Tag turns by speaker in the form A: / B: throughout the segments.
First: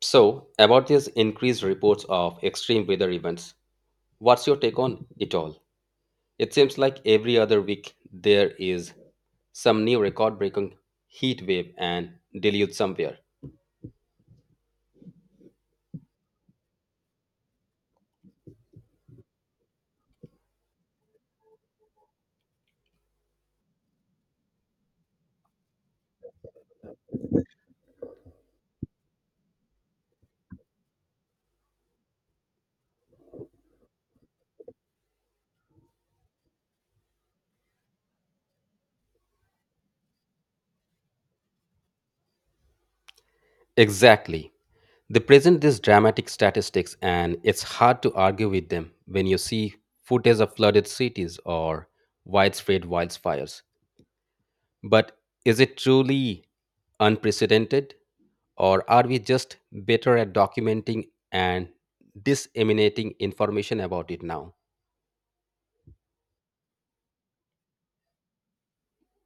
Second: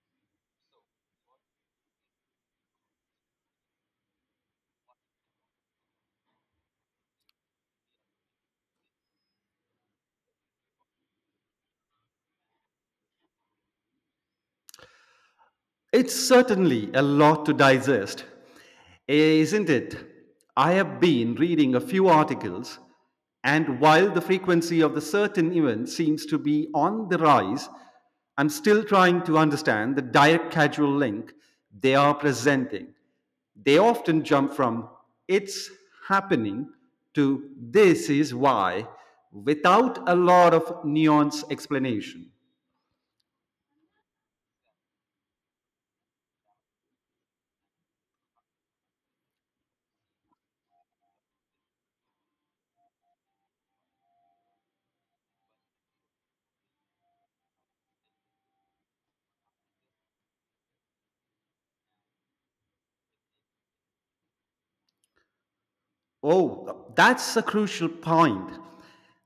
A: So, about these increased reports of extreme weather events, what's your take on it all? It seems like every other week there is some new record breaking heat wave and deluge somewhere.
B: It's certainly a lot to digest, eh, isn't it? I have been reading a few articles, and while the frequency of the certain event seems to be on the rise, I'm still trying to understand the direct causal link they are presenting. They often jump from it's happening to this is why without a lot of nuanced explanation.
A: Exactly. They present these dramatic statistics, and it's hard to argue with them when you see footage of flooded cities or widespread wildfires. But is it truly unprecedented? Or are we just better at documenting and disseminating information about it now?
B: Oh, that's a crucial point.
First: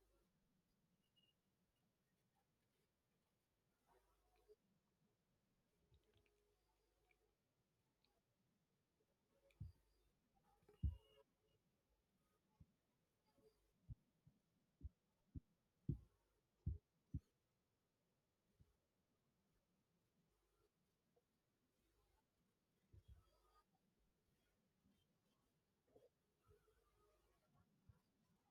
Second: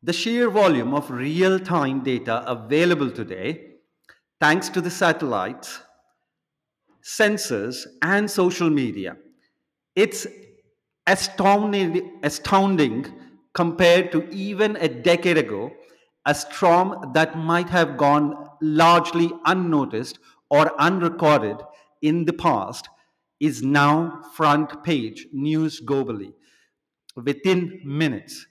B: The sheer volume of real time data available today, thanks to the satellites, sensors, and social media. It's astounding compared to even a decade ago. A storm that might have gone largely unnoticed or unrecorded in the past is now front page news globally within minutes.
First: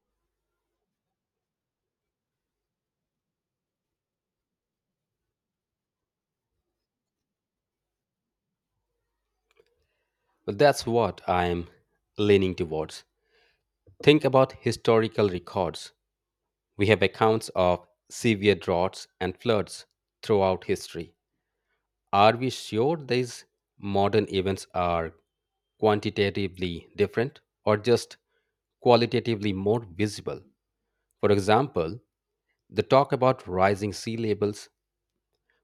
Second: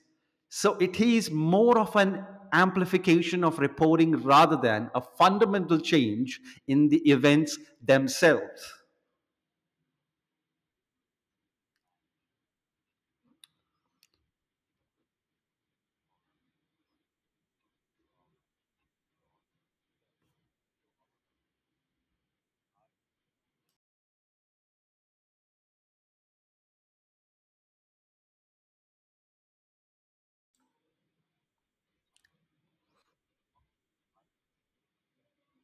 B: So it is more of an amplification of reporting rather than a fundamental change in the events themselves.
A: Well, that's what I'm leaning towards. Think about historical records. We have accounts of severe droughts and floods throughout history. Are we sure these modern events are quantitatively different or just qualitatively more visible? For example, the talk about rising sea levels.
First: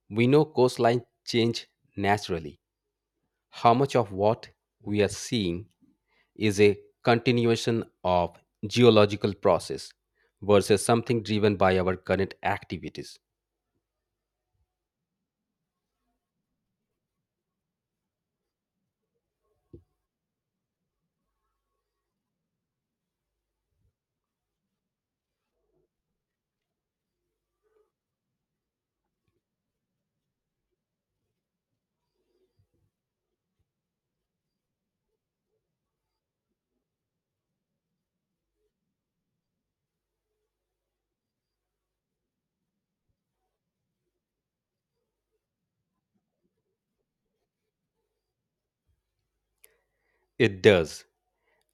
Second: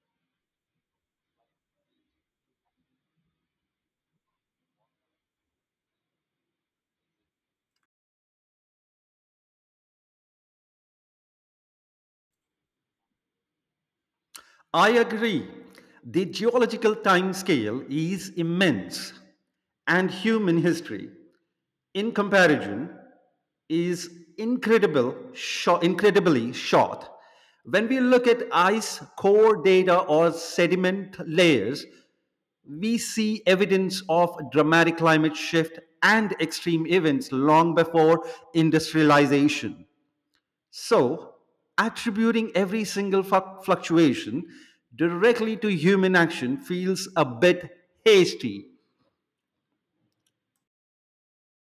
A: We know coastline change naturally. How much of what we are seeing is a continuation of geological process versus something driven by our current activities?
B: I agree. The geological time scale is immense, and human history, in comparison, is incredibly short. When we look at ice core data or sediment layers, we see evidence of dramatic climate shift and extreme events long before industrialization. So, attributing every single fluctuation directly to human action feels a bit hasty.
A: It does.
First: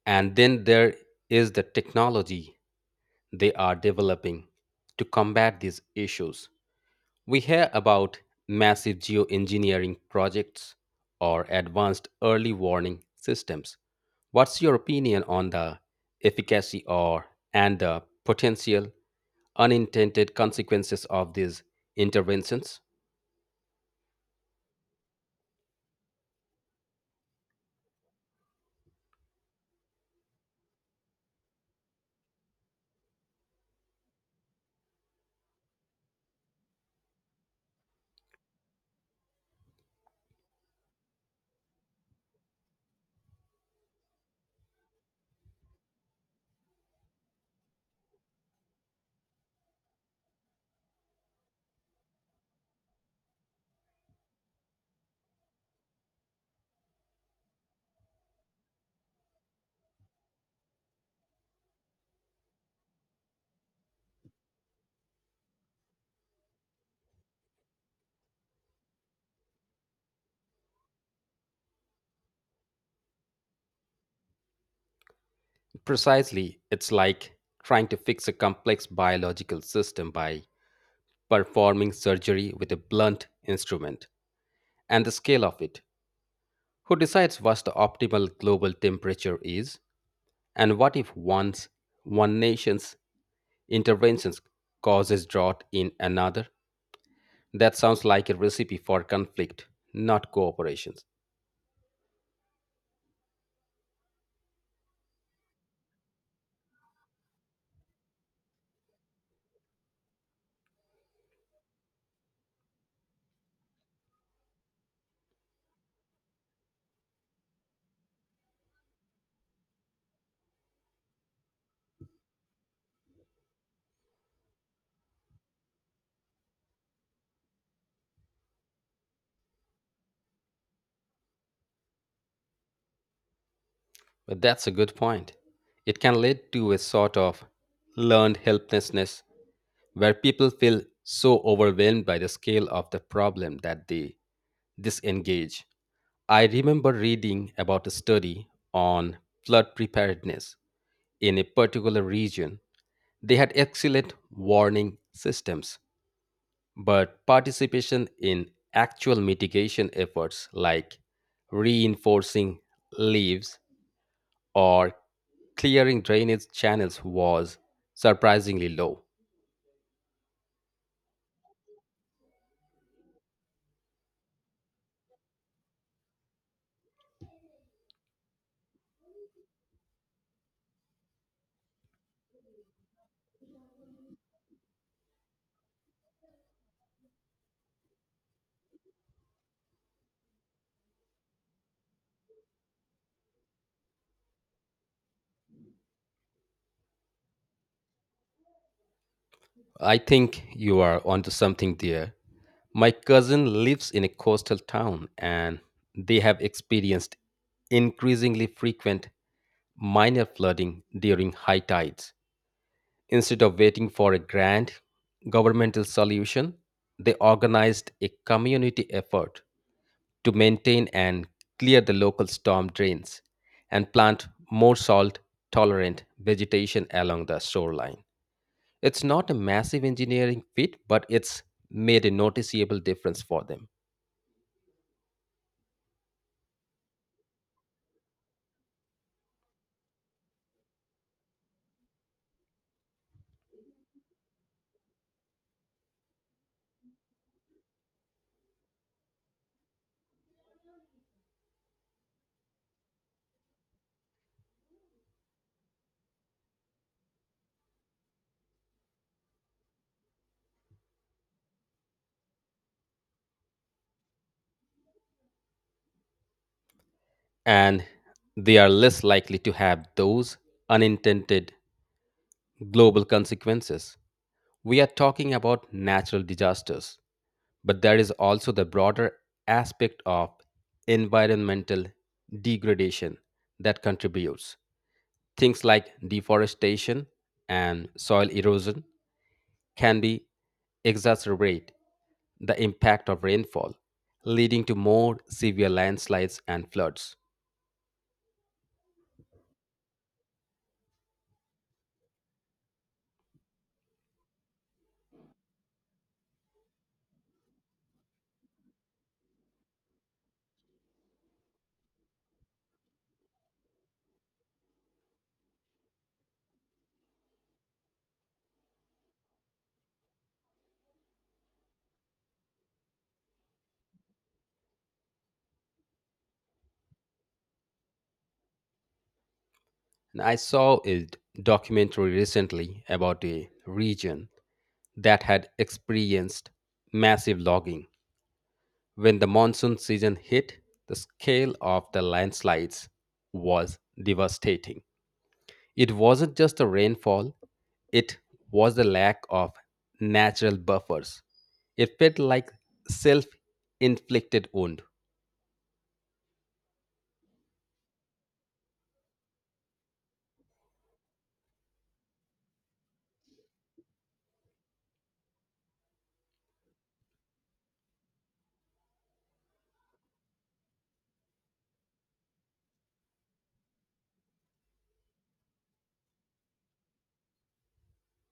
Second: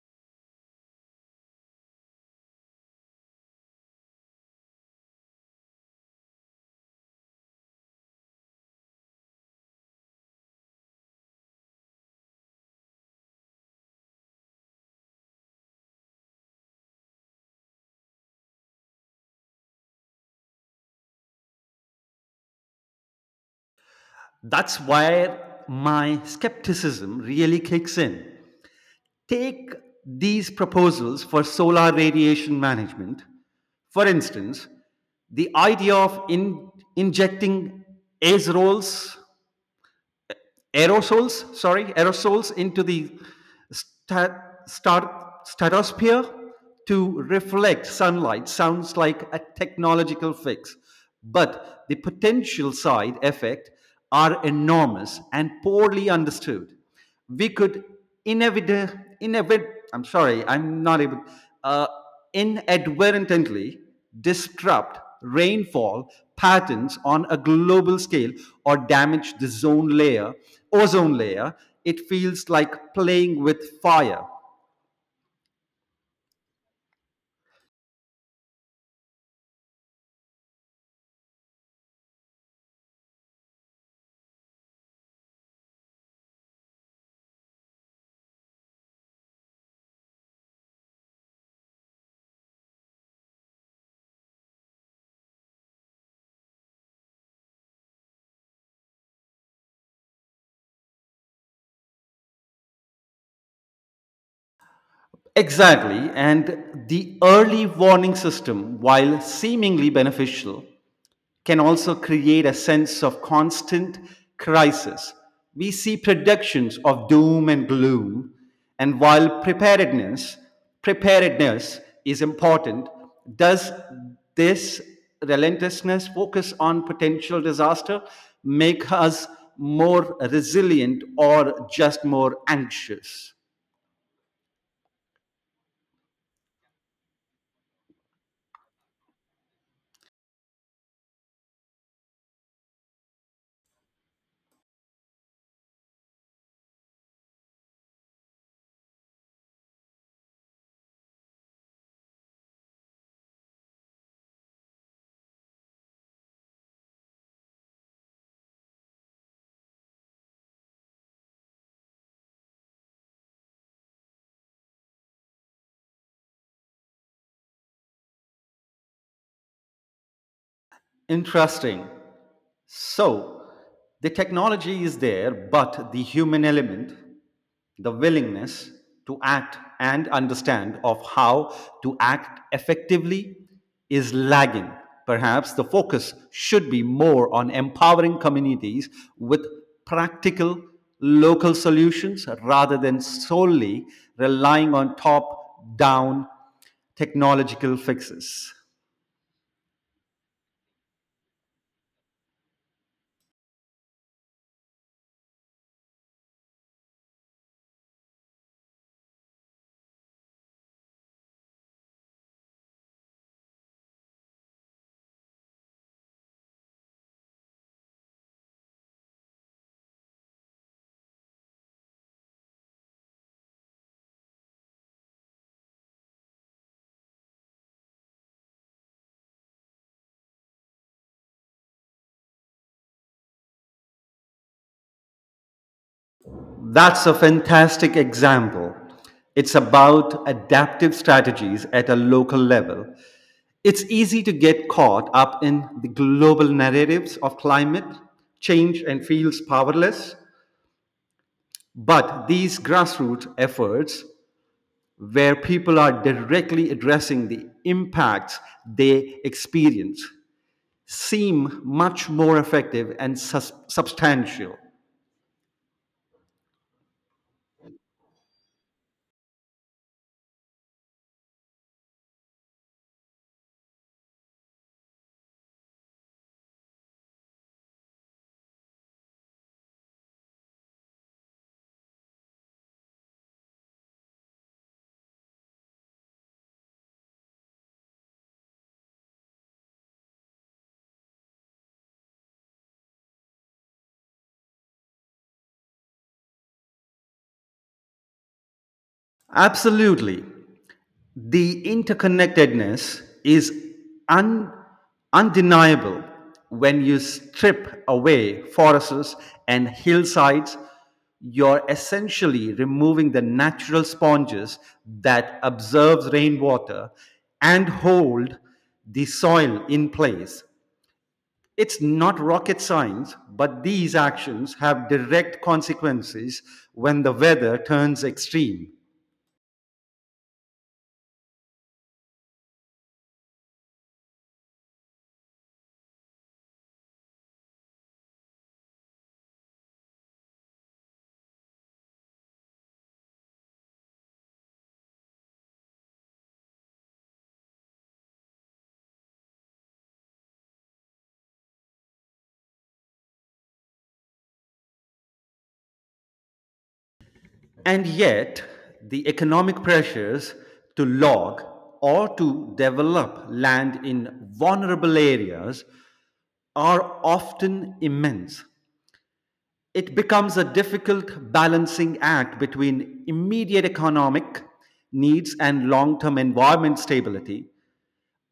A: And then there is the technology they are developing to combat these issues. We hear about massive geoengineering projects or advanced early warning systems. What's your opinion on the efficacy or and the potential unintended consequences of these interventions?
B: That's where my skepticism really kicks in. Take these proposals for solar radiation management. For instance, the idea of injecting azerols aerosols sorry aerosols into the sta- stratosphere to reflect sunlight sounds like a technological fix, but the potential side effects are enormous and poorly understood. We could inevit- inevit- I'm sorry, I'm not able, uh, inadvertently disrupt rainfall patterns on a global scale or damage the ozone layer. It feels like playing with fire.
A: Precisely, it's like trying to fix a complex biological system by performing surgery with a blunt instrument and the scale of it. Who decides what the optimal global temperature is? And what if once one nation's interventions causes drought in another? That sounds like a recipe for conflict, not cooperation.
B: Exactly, and the early warning system, while seemingly beneficial, can also create a sense of constant crisis. We see predictions of doom and gloom, and while preparedness is important, does this relentlessness focus on potential disaster make us more resilient or just more anxious?
A: But that's a good point. It can lead to a sort of learned helplessness where people feel so overwhelmed by the scale of the problem that they disengage. I remember reading about a study on flood preparedness in a particular region. They had excellent warning systems, but participation in actual mitigation efforts like reinforcing leaves or clearing drainage channels was surprisingly low.
B: Interesting. So, the technology is there, but the human element, the willingness to act and understand of how to act effectively is lagging. Perhaps the focus should be more on empowering communities with practical local solutions rather than solely relying on top down technological fixes.
A: I think you are onto something there. My cousin lives in a coastal town and they have experienced increasingly frequent minor flooding during high tides. Instead of waiting for a grand governmental solution, they organized a community effort to maintain and clear the local storm drains and plant more salt tolerant vegetation along the shoreline. It's not a massive engineering feat, but it's made a noticeable difference for them.
B: That's a fantastic example. It's about adaptive strategies at a local level. It's easy to get caught up in the global narratives of climate change and feels powerless. But these grassroots efforts, where people are directly addressing the impacts they experience, seem much more effective and substantial.
A: And they are less likely to have those unintended global consequences. We are talking about natural disasters. But there is also the broader aspect of environmental degradation that contributes. Things like deforestation and soil erosion can be exacerbate the impact of rainfall, leading to more severe landslides and floods.
B: Absolutely. The interconnectedness is un- undeniable when you strip away forests and hillsides. You're essentially removing the natural sponges that absorbs rainwater and hold the soil in place. It's not rocket science, but these actions have direct consequences when the weather turns extreme.
A: And I saw a documentary recently about a region that had experienced massive logging. When the monsoon season hit, the scale of the landslides was devastating. It wasn't just the rainfall, it was the lack of natural buffers. It felt like self inflicted wound.
B: And yet, the economic pressures to log or to develop land in vulnerable areas are often immense. It becomes a difficult balancing act between immediate economic needs and long term environment stability.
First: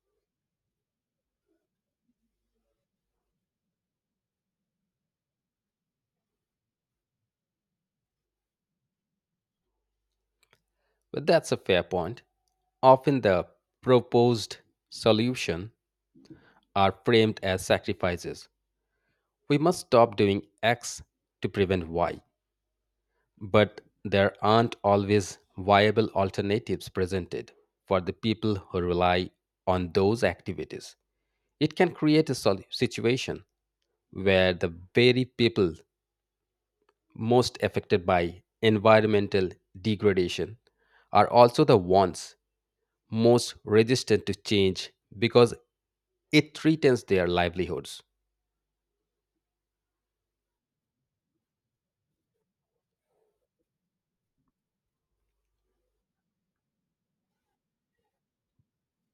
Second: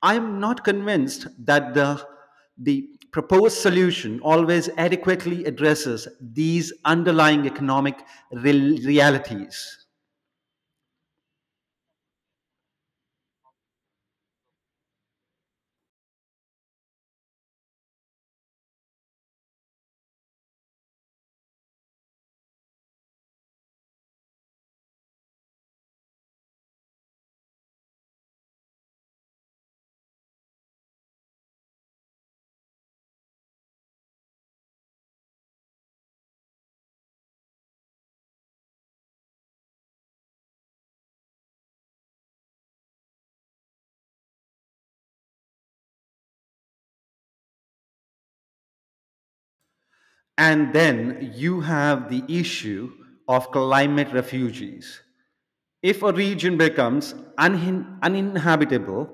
B: I'm not convinced that the proposed solution always adequately addresses these underlying economic realities.
A: But that's a fair point. Often the proposed solution are framed as sacrifices. We must stop doing X to prevent Y. But there aren't always viable alternatives presented for the people who rely on those activities. It can create a situation where the very people most affected by environmental degradation are also the ones most resistant to change because it threatens their livelihoods.
B: And then you have the issue of climate refugees. If a region becomes uninhabitable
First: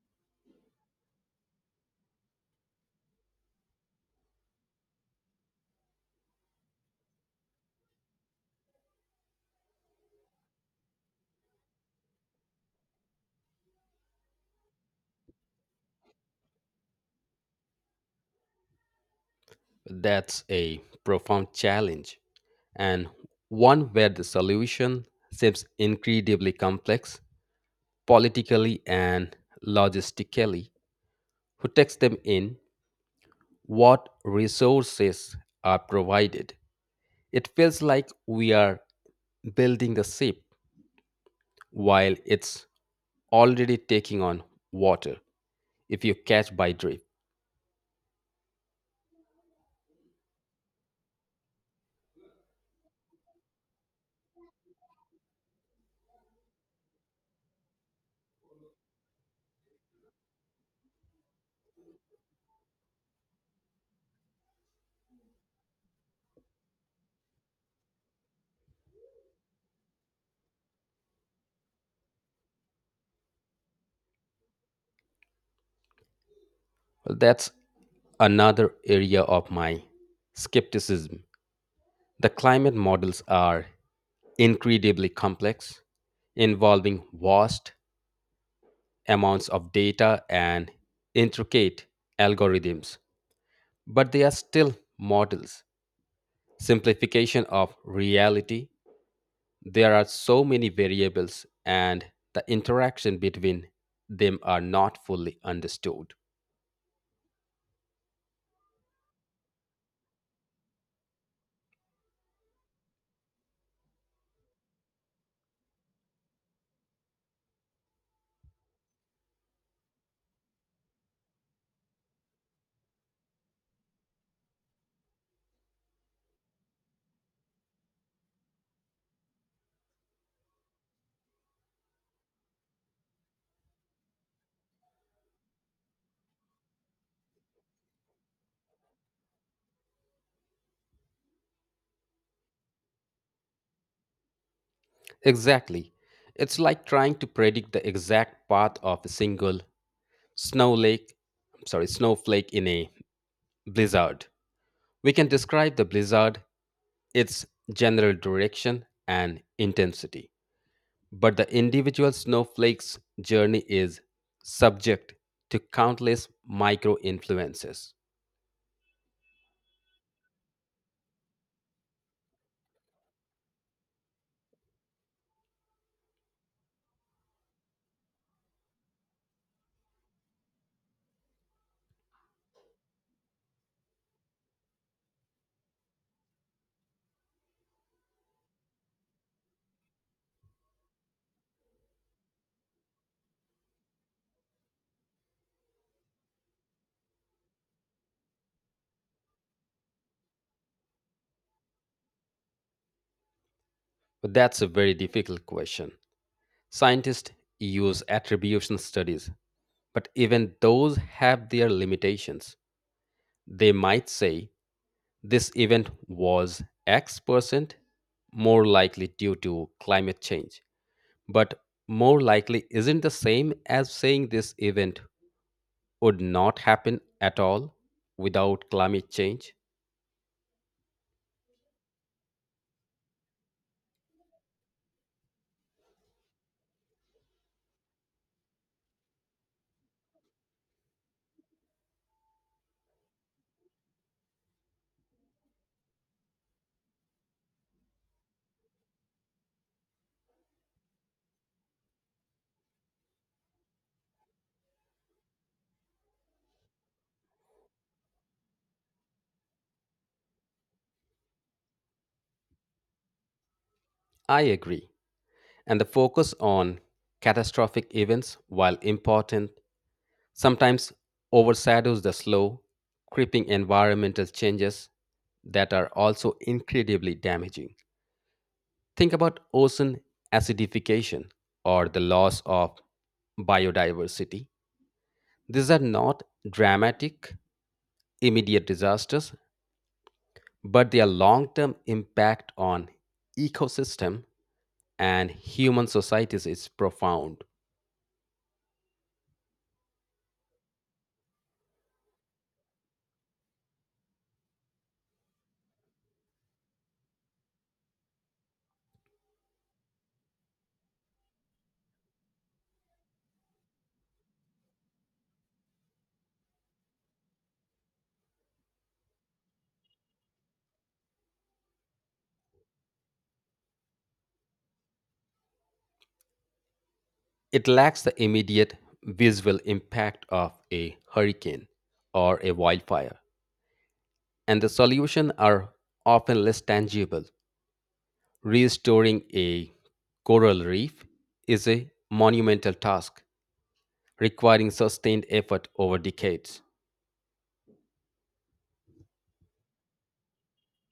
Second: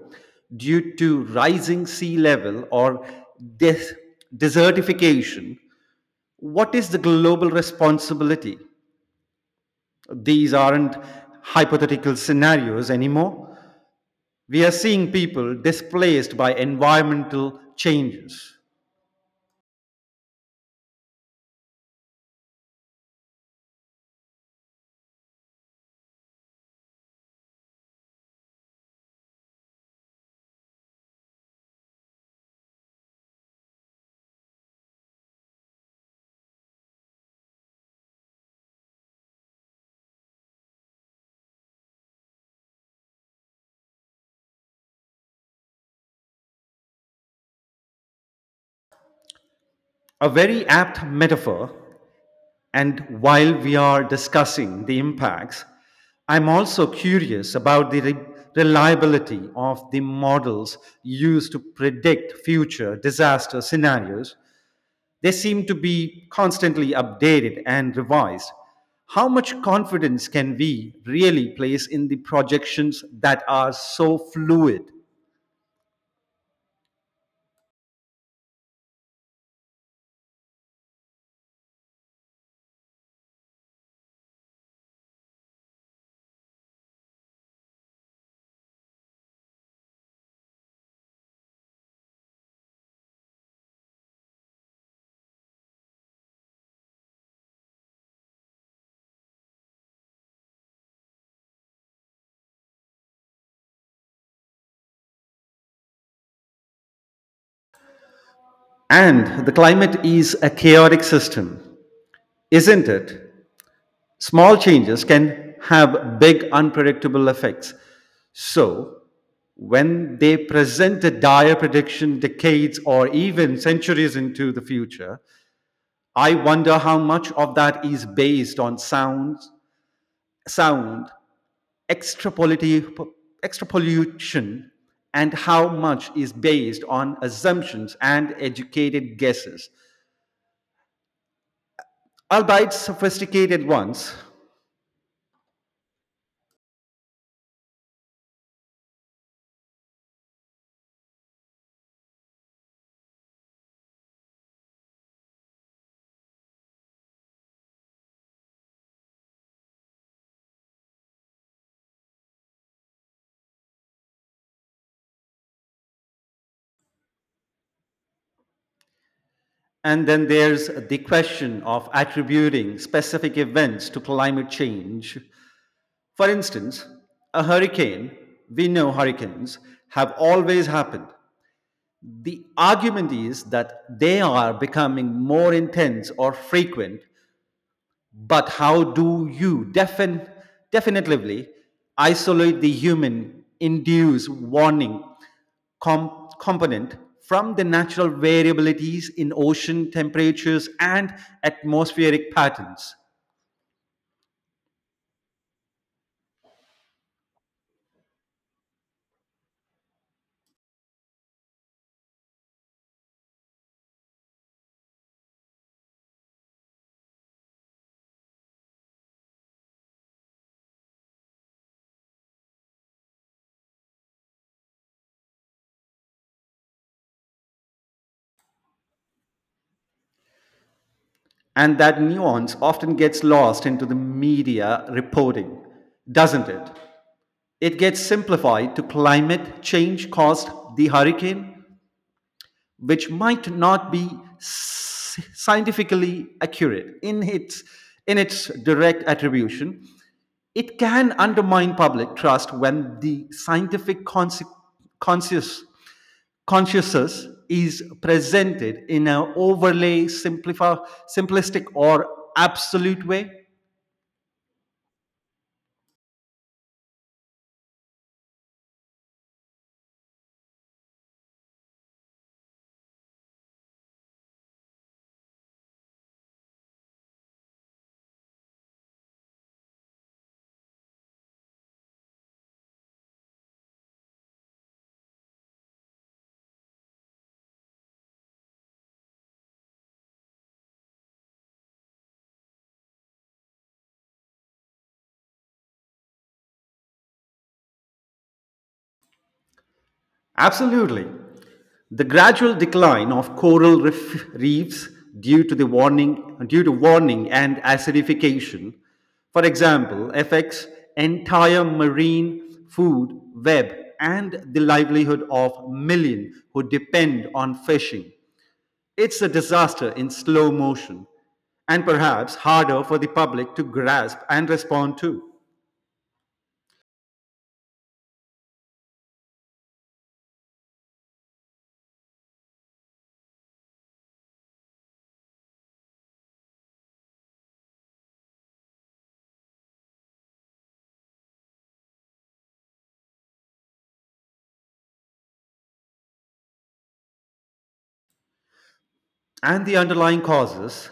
B: due to rising sea level or des- desertification, what is the global responsibility? These aren't hypothetical scenarios anymore. We are seeing people displaced by environmental changes.
A: That's a profound challenge and one where the solution seems incredibly complex politically and logistically, who takes them in, what resources are provided. It feels like we are building the ship while it's already taking on water, if you catch by drift.
B: A very apt metaphor. And while we are discussing the impacts, I'm also curious about the reliability of the models used to predict future disaster scenarios. They seem to be constantly updated and revised. How much confidence can we really place in the projections that are so fluid?
A: Well, that's another area of my skepticism. The climate models are incredibly complex, involving vast amounts of data and intricate algorithms, but they are still models. Simplification of reality, there are so many variables and the interaction between them are not fully understood.
B: And the climate is a chaotic system, isn't it? Small changes can have big unpredictable effects. So, when they present a dire prediction decades or even centuries into the future, I wonder how much of that is based on sound extrapolati- extrapolation, and how much is based on assumptions and educated guesses, albeit sophisticated ones.
A: Exactly. It's like trying to predict the exact path of a single snow lake, snowflake in a blizzard. We can describe the blizzard, its general direction and intensity, but the individual snowflake's journey is subject to countless micro influences.
B: And then there's the question of attributing specific events to climate change. For instance, a hurricane, we know hurricanes have always happened. The argument is that they are becoming more intense or frequent, but how do you definitively isolate the human induced warning component from the natural variabilities in ocean temperatures and atmospheric patterns?
A: But that's a very difficult question. Scientists use attribution studies, but even those have their limitations. They might say this event was X percent more likely due to climate change, but more likely isn't the same as saying this event would not happen at all without climate change.
B: And that nuance often gets lost into the media reporting, doesn't it? It gets simplified to climate change caused the hurricane, which might not be scientifically accurate in its direct attribution. It can undermine public trust when the scientific conscious consciousness is presented in an overlay simplistic or absolute way.
A: I agree. And the focus on catastrophic events, while important, sometimes overshadows the slow, creeping environmental changes that are also incredibly damaging. Think about ocean acidification or the loss of biodiversity. These are not dramatic, immediate disasters, but their long term impact on ecosystem and human societies is profound.
B: Absolutely. The gradual decline of coral reef reefs due to warning and acidification, for example, affects entire marine food web and the livelihood of millions who depend on fishing. It's a disaster in slow motion and perhaps harder for the public to grasp and respond to.
A: It lacks the immediate visual impact of a hurricane or a wildfire, and the solutions are often less tangible. Restoring a coral reef is a monumental task requiring sustained effort over decades.
B: And the underlying causes,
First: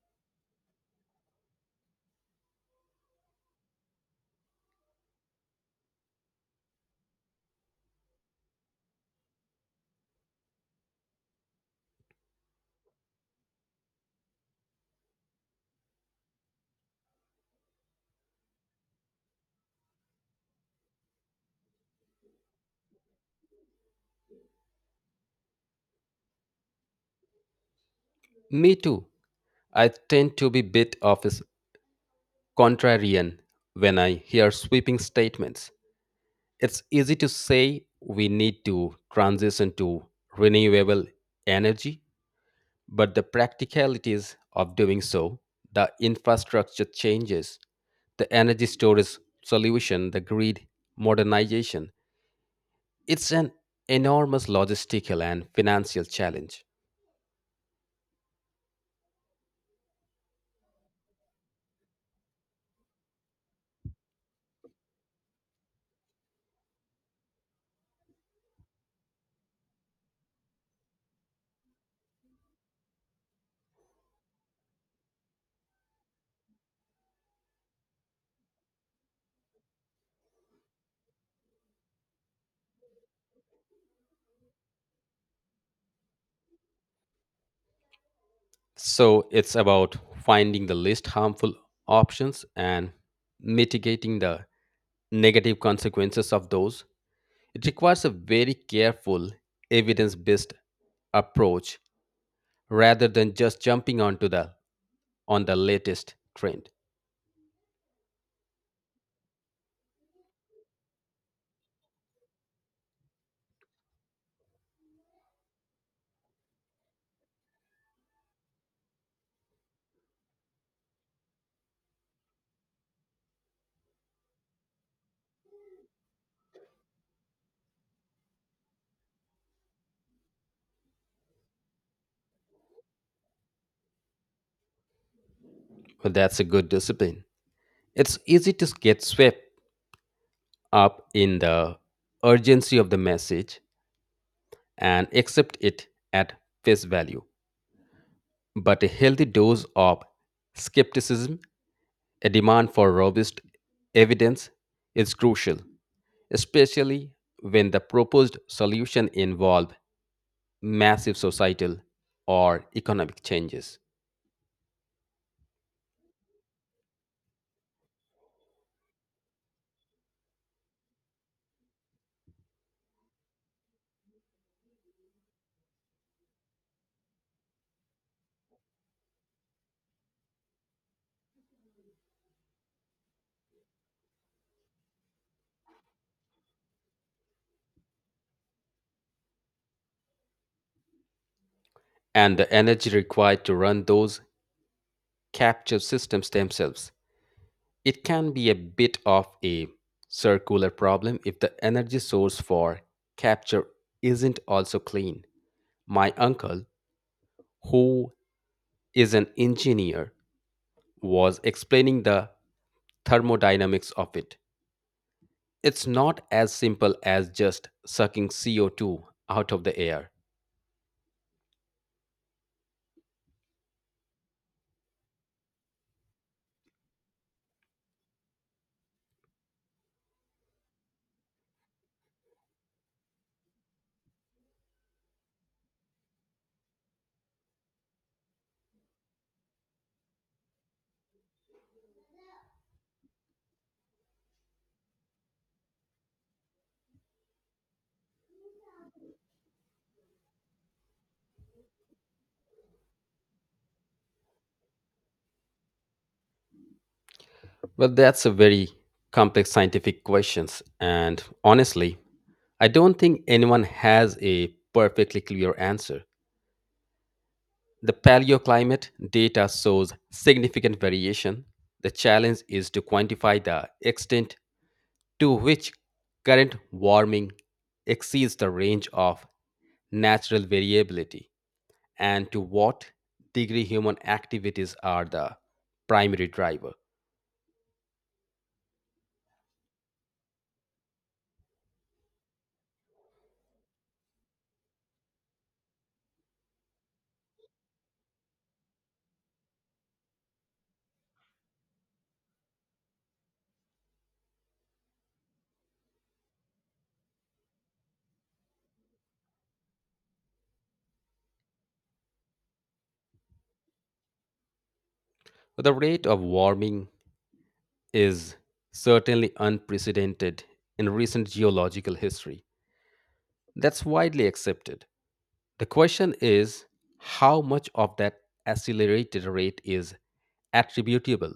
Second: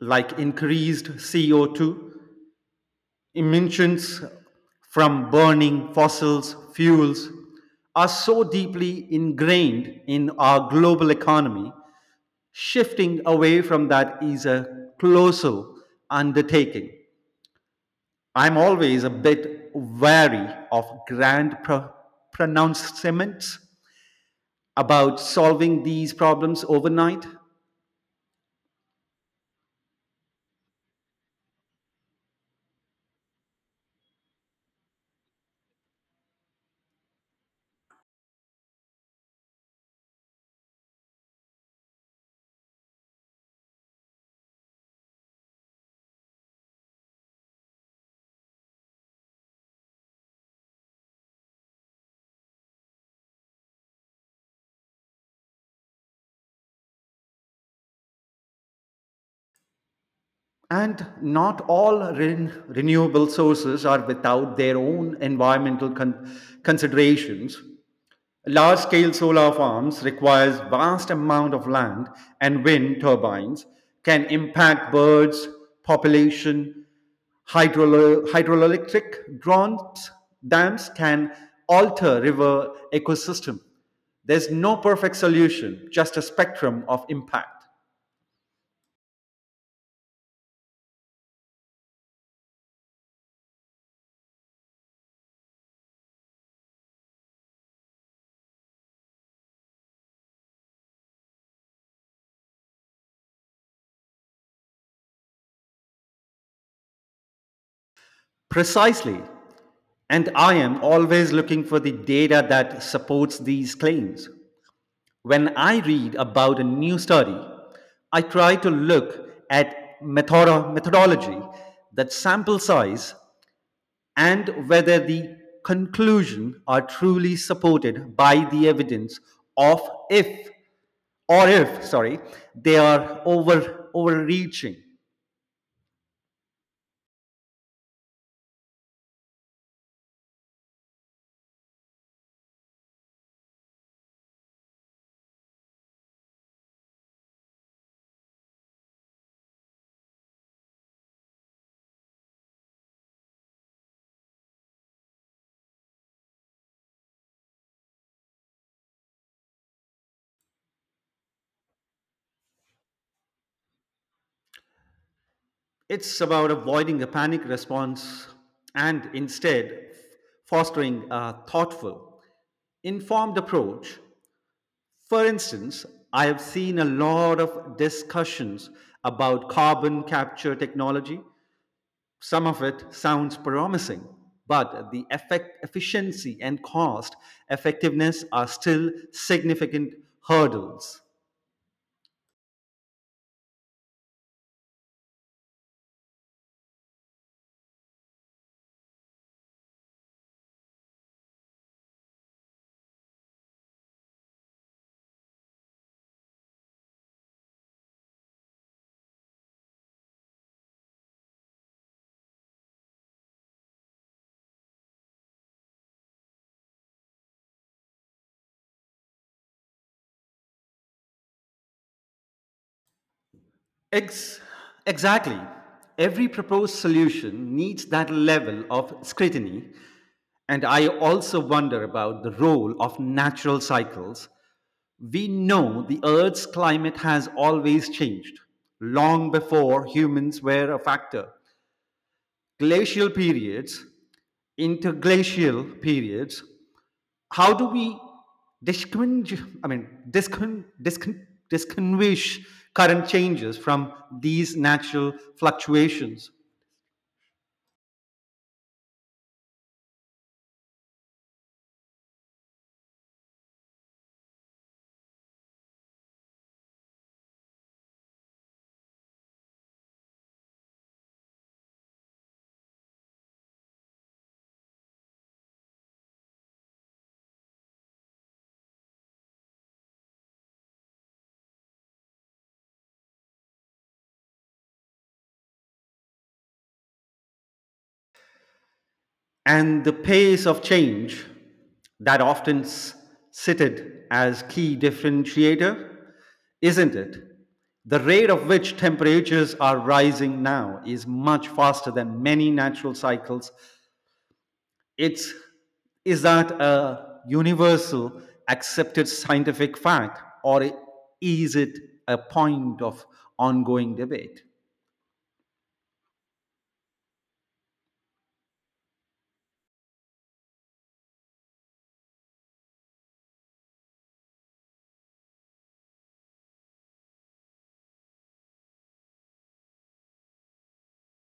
B: like increased CO2 emissions from burning fossil fuels are so deeply ingrained in our global economy. Shifting away from that is a colossal undertaking. I'm always a bit wary of grand pronouncements about solving these problems overnight.
A: Me too. I tend to be a bit of a contrarian when I hear sweeping statements. It's easy to say we need to transition to renewable energy. But the practicalities of doing so, the infrastructure changes, the energy storage solution, the grid modernization, it's an enormous logistical and financial challenge.
B: And not all renewable sources are without their own environmental considerations. Large-scale solar farms requires vast amount of land, and wind turbines can impact birds population. Hydroelectric dams can alter river ecosystem. There's no perfect solution, just a spectrum of impact.
A: So it's about finding the least harmful options and mitigating the negative consequences of those. It requires a very careful, evidence based approach rather than just jumping onto the on the latest trend.
B: Precisely. And I am always looking for the data that supports these claims. When I read about a new study, I try to look at methodology, that sample size, and whether the conclusion are truly supported by the evidence of if or if sorry they are overreaching.
A: Well, that's a good discipline. It's easy to get swept up in the urgency of the message and accept it at face value. But a healthy dose of skepticism, a demand for robust evidence, is crucial, especially when the proposed solution involves massive societal or economic changes.
B: It's about avoiding a panic response and instead fostering a thoughtful informed approach. For instance, I have seen a lot of discussions about carbon capture technology. Some of it sounds promising, but the effect, efficiency and cost effectiveness are still significant hurdles.
A: And the energy required to run those capture systems themselves, it can be a bit of a circular problem if the energy source for capture isn't also clean. My uncle, who is an engineer, was explaining the thermodynamics of it. It's not as simple as just sucking CO2 out of the air.
B: Ex- exactly. Every proposed solution needs that level of scrutiny. And I also wonder about the role of natural cycles. We know the Earth's climate has always changed, long before humans were a factor. Glacial periods, interglacial periods, how do we distinguish current changes from these natural fluctuations?
A: Well, that's a very complex scientific questions and honestly, I don't think anyone has a perfectly clear answer. The paleoclimate data shows significant variation. The challenge is to quantify the extent to which current warming exceeds the range of natural variability and to what degree human activities are the primary driver.
B: And the pace of change, that often cited as key differentiator, isn't it? The rate of which temperatures are rising now is much faster than many natural cycles. It's Is that a universal accepted scientific fact, or is it a point of ongoing debate?
A: The rate of warming is certainly unprecedented in recent geological history. That's widely accepted. The question is how much of that accelerated rate is attributable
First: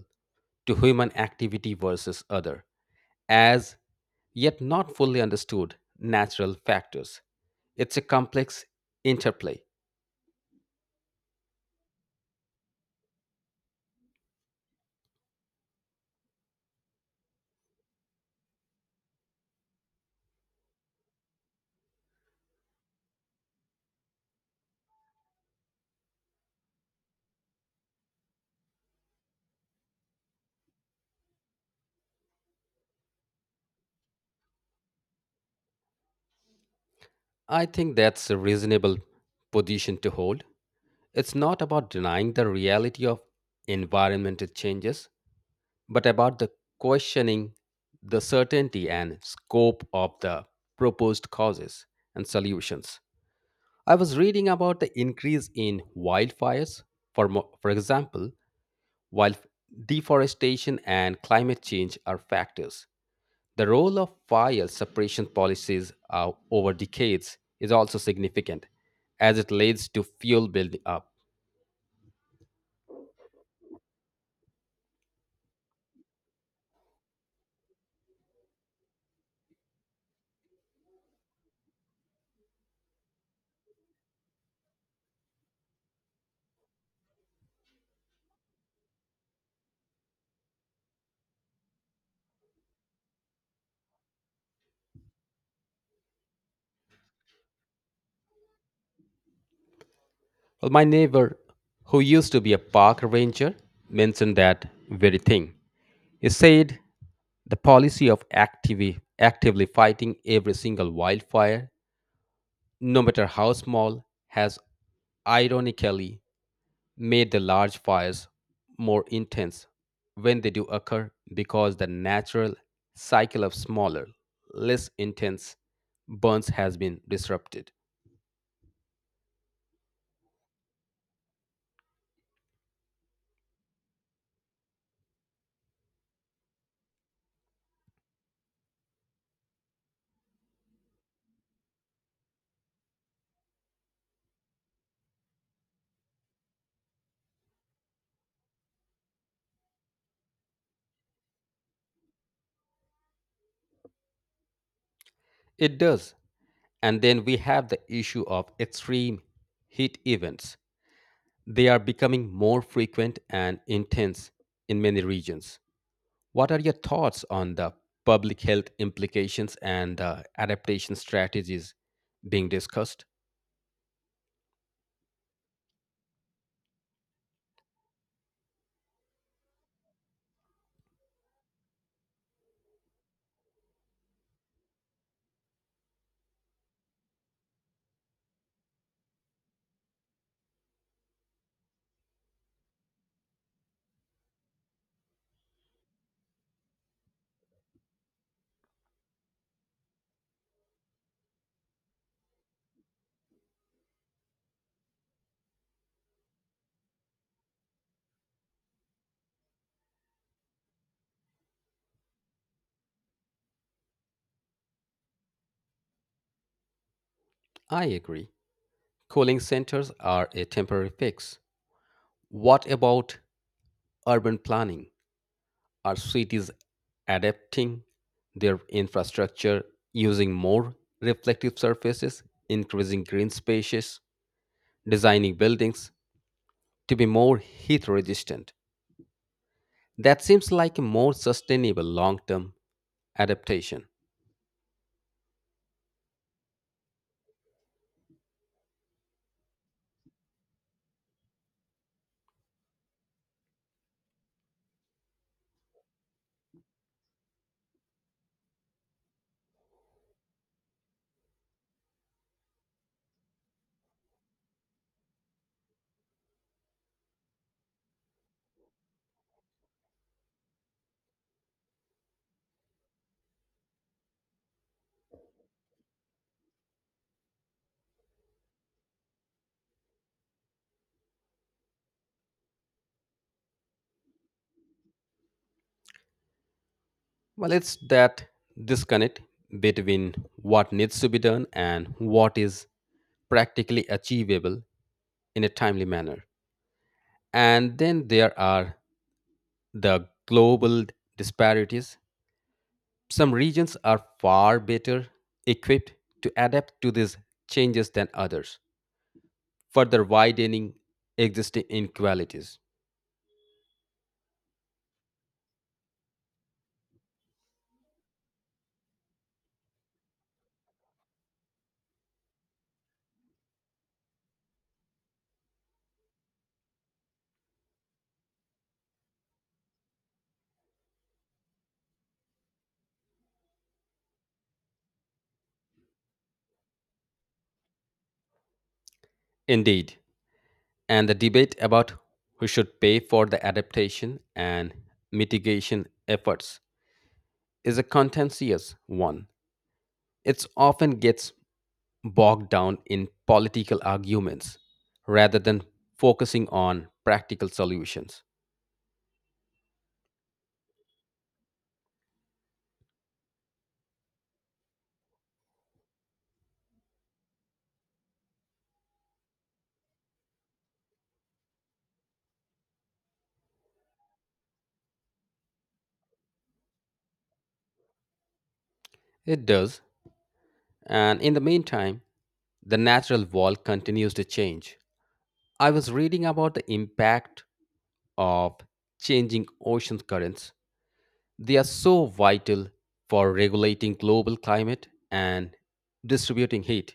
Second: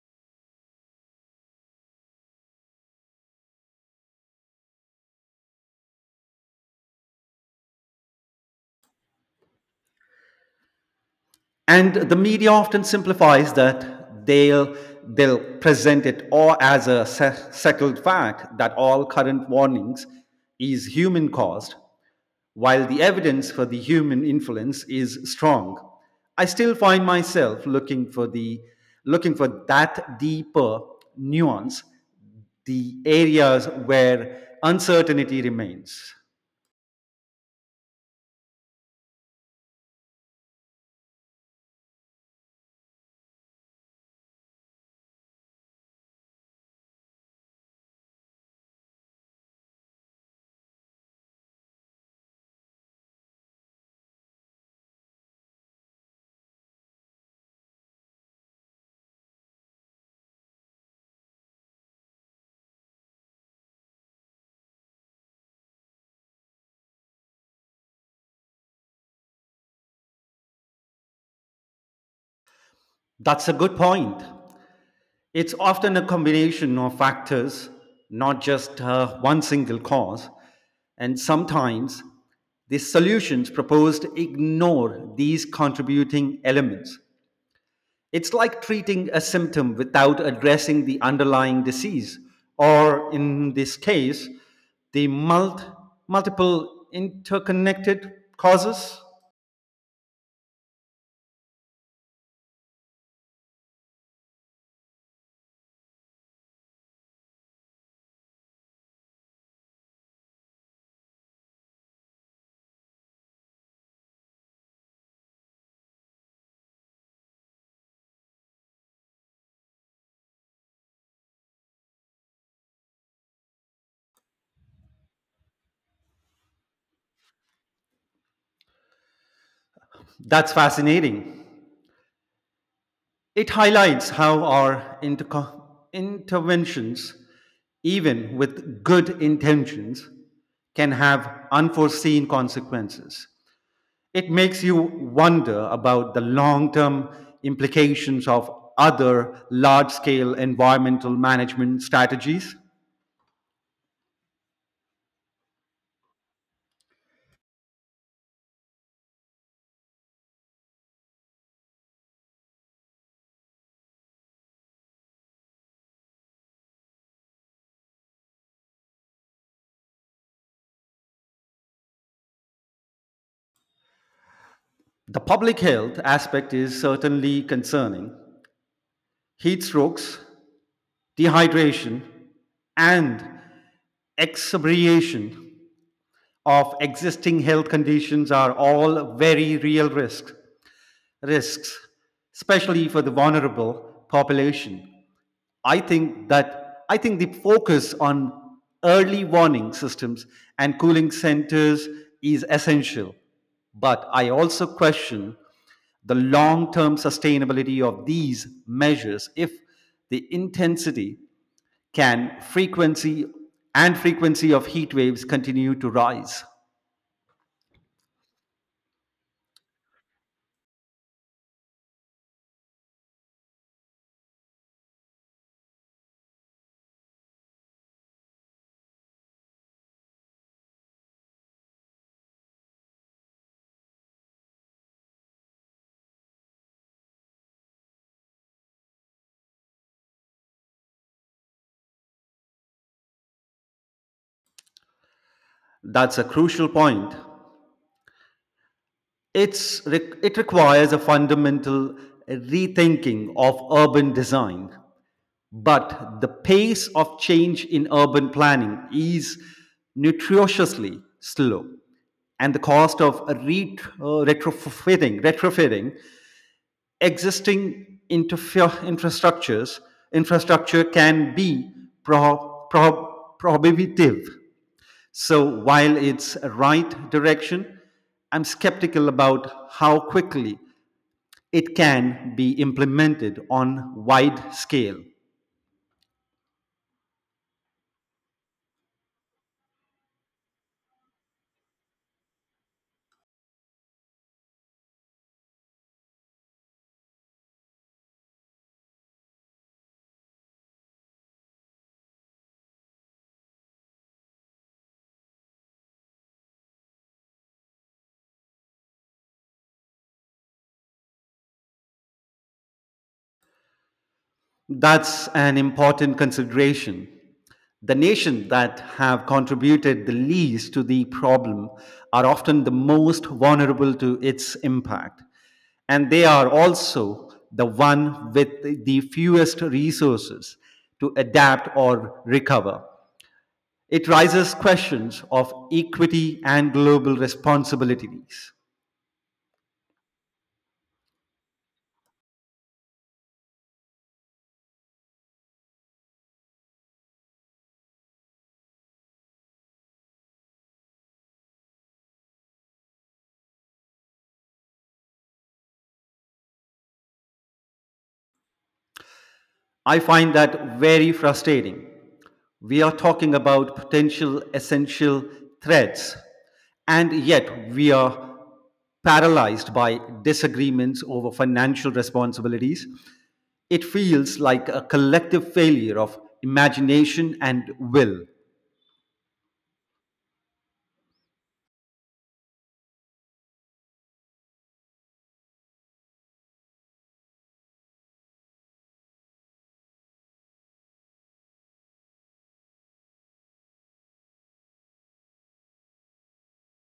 A: to human activity versus other, as yet not fully understood natural factors. It's a complex interplay.
B: And the media often simplifies that, they'll present it all as a settled fact that all current warnings is human caused, while the evidence for the human influence is strong. I still find myself looking for that deeper nuance, the areas where uncertainty remains.
A: I think that's a reasonable position to hold. It's not about denying the reality of environmental changes, but about the questioning the certainty and scope of the proposed causes and solutions. I was reading about the increase in wildfires. For example, while deforestation and climate change are factors, the role of fire suppression policies over decades is also significant, as it leads to fuel building up.
B: That's a good point. It's often a combination of factors, not just one single cause. And sometimes the solutions proposed ignore these contributing elements. It's like treating a symptom without addressing the underlying disease, or in this case, the multiple interconnected causes.
A: Well, my neighbor, who used to be a park ranger, mentioned that very thing. He said the policy of actively fighting every single wildfire no matter how small, has ironically made the large fires more intense when they do occur because the natural cycle of smaller, less intense burns has been disrupted.
B: That's fascinating. It highlights how our interventions, even with good intentions, can have unforeseen consequences. It makes you wonder about the long term implications of other large scale environmental management strategies.
A: It does. And then we have the issue of extreme heat events. They are becoming more frequent and intense in many regions. What are your thoughts on the public health implications and adaptation strategies being discussed?
B: The public health aspect is certainly concerning. Heat strokes, dehydration, and exabriation of existing health conditions are all very real risks, especially for the vulnerable population. I think that I think the focus on early warning systems and cooling centers is essential, but I also question the long term sustainability of these measures if the intensity can frequency and frequency of heat waves continue to rise.
A: I agree. Cooling centers are a temporary fix. What about urban planning? Are cities adapting their infrastructure using more reflective surfaces, increasing green spaces, designing buildings to be more heat resistant? That seems like a more sustainable long term adaptation.
B: That's a crucial point. It's, it requires a fundamental rethinking of urban design. But the pace of change in urban planning is nutritiously slow, and the cost of a retrofitting existing infrastructure can be prohibitive. So while it's a right direction, I'm skeptical about how quickly it can be implemented on wide scale.
A: Well, it's that disconnect between what needs to be done and what is practically achievable in a timely manner. And then there are the global disparities. Some regions are far better equipped to adapt to these changes than others, further widening existing inequalities.
B: That's an important consideration. The nations that have contributed the least to the problem are often the most vulnerable to its impact, and they are also the one with the fewest resources to adapt or recover. It raises questions of equity and global responsibilities.
A: Indeed, and the debate about who should pay for the adaptation and mitigation efforts is a contentious one. It often gets bogged down in political arguments rather than focusing on practical solutions.
B: I find that very frustrating. We are talking about potential essential threats, and yet we are paralyzed by disagreements over financial responsibilities. It feels like a collective failure of imagination and will.
A: It does, and in the meantime, the natural wall continues to change. I was reading about the impact of changing ocean currents. They are so vital for regulating global climate and distributing heat.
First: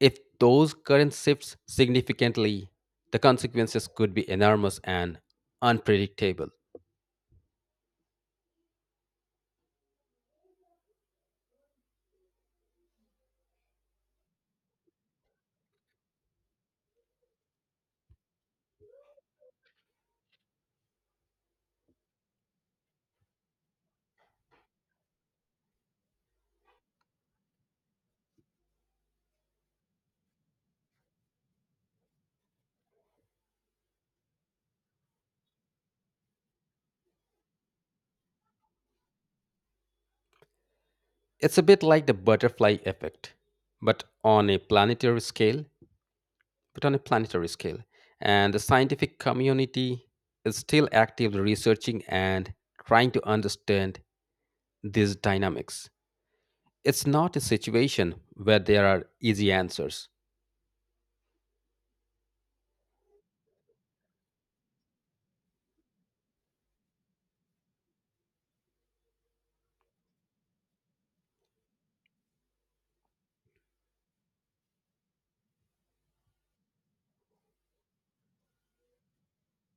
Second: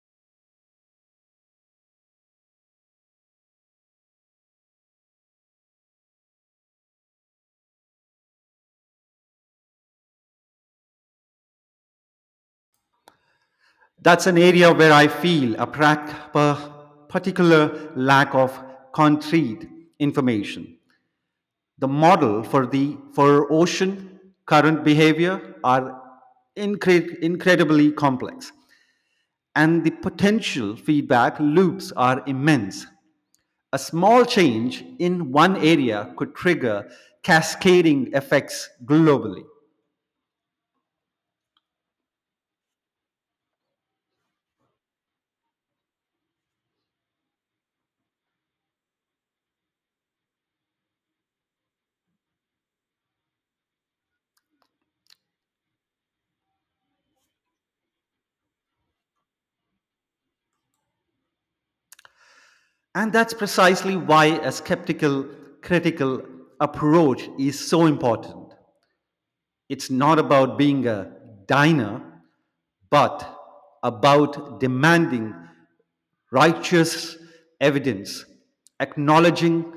A: If those currents shift significantly, the consequences could be enormous and unpredictable.
B: That's an area where I feel a particular lack of concrete information. The model for ocean current behavior are incredibly complex, and the potential feedback loops are immense. A small change in one area could trigger cascading effects globally.
A: It's a bit like the butterfly effect, but on a planetary scale, but on a planetary scale. And the scientific community is still actively researching and trying to understand these dynamics. It's not a situation where there are easy answers.
B: And that's precisely why a skeptical critical approach is so important. It's not about being a diner, but about demanding righteous evidence, acknowledging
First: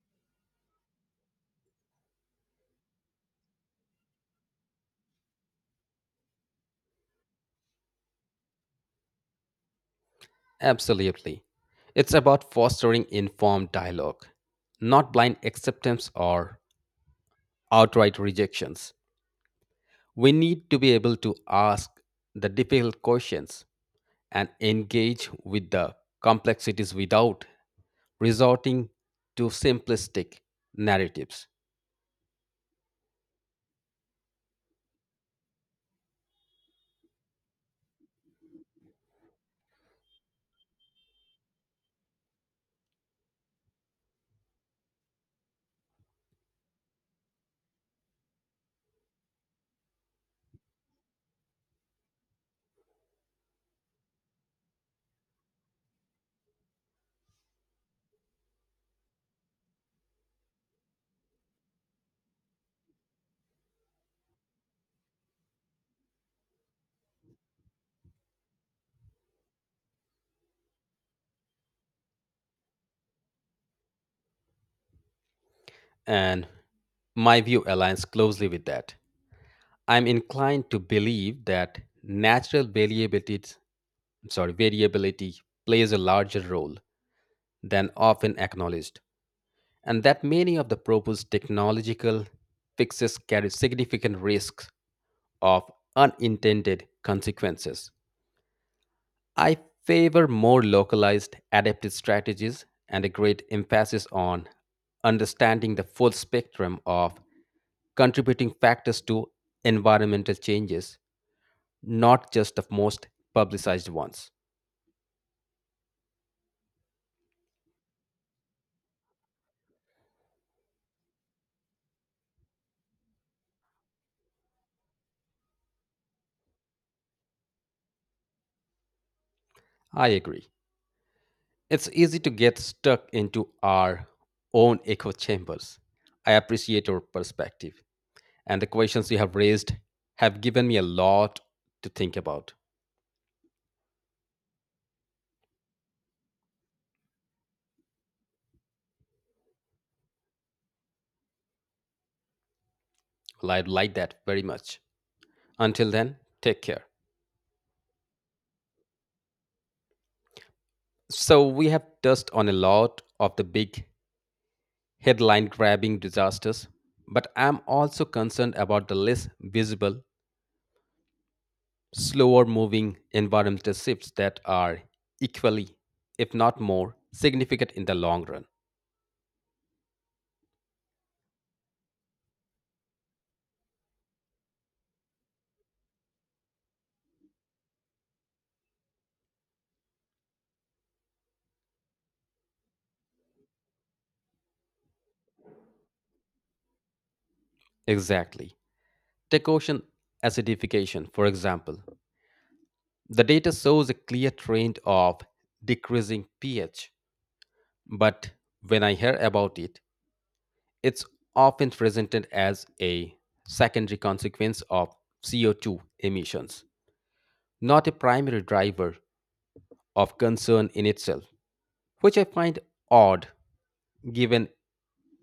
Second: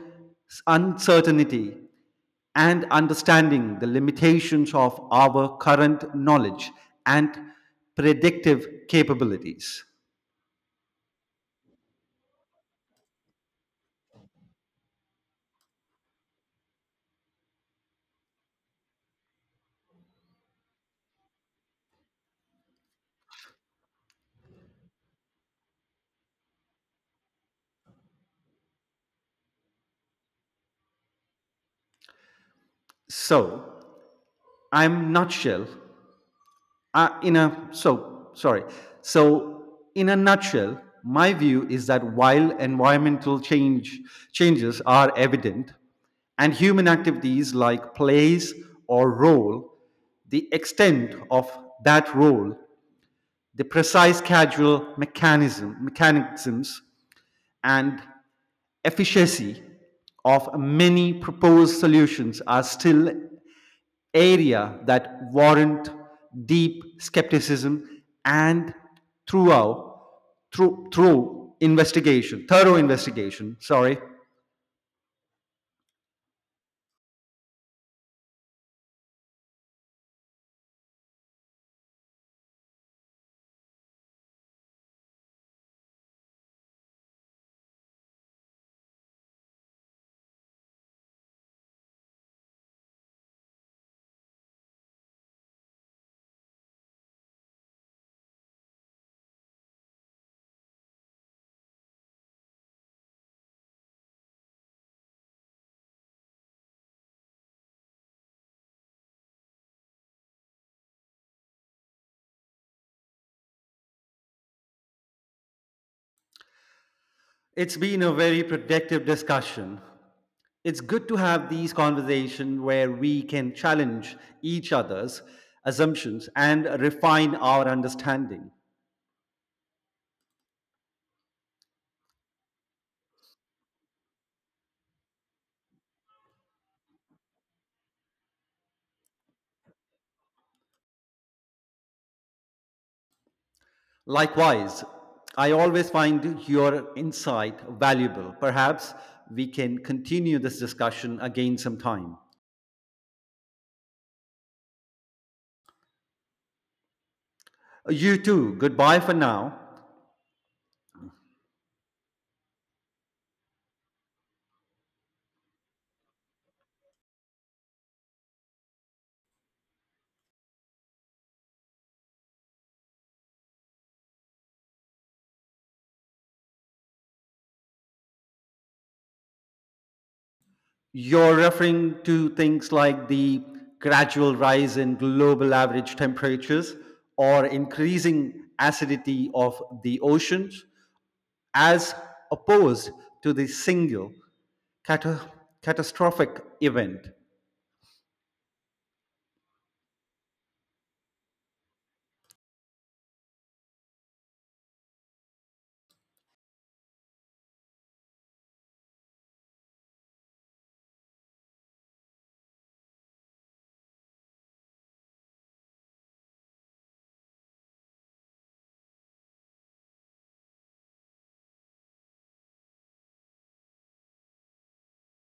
B: uncertainty, and understanding the limitations of our current knowledge and predictive capabilities.
A: Absolutely. It's about fostering informed dialogue, not blind acceptance or outright rejections. We need to be able to ask the difficult questions and engage with the complexities without resorting to simplistic narratives.
B: So, I'm nutshell in a so sorry. So in a nutshell, my view is that while environmental changes are evident, and human activities like plays or role, the extent of that role, the precise causal mechanisms, and efficiency of many proposed solutions are still area that warrant deep skepticism and throughout through through investigation thorough investigation sorry
A: And my view aligns closely with that. I'm inclined to believe that natural variability plays a larger role than often acknowledged, and that many of the proposed technological fixes carry significant risks of unintended consequences. I favor more localized adaptive strategies and a great emphasis on understanding the full spectrum of contributing factors to environmental changes, not just the most publicized ones.
B: It's been a very productive discussion. It's good to have these conversations where we can challenge each other's assumptions and refine our understanding.
A: I agree. It's easy to get stuck into our own echo chambers. I appreciate your perspective, and the questions you have raised have given me a lot to think about.
B: Likewise, I always find your insight valuable. Perhaps we can continue this discussion again sometime.
A: Well, I like that very much. Until then, take care.
B: You too. Goodbye for now.
A: So, we have touched on a lot of the big headline grabbing disasters, but I'm also concerned about the less visible, slower moving environmental shifts that are equally, if not more, significant in the long run.
B: You're referring to things like the gradual rise in global average temperatures or increasing acidity of the oceans, as opposed to the single cata- catastrophic event.
A: Exactly. Take ocean acidification, for example. The data shows a clear trend of decreasing pH, but when I hear about it, it's often presented as a secondary consequence of CO2 emissions, not a primary driver of concern in itself, which I find odd given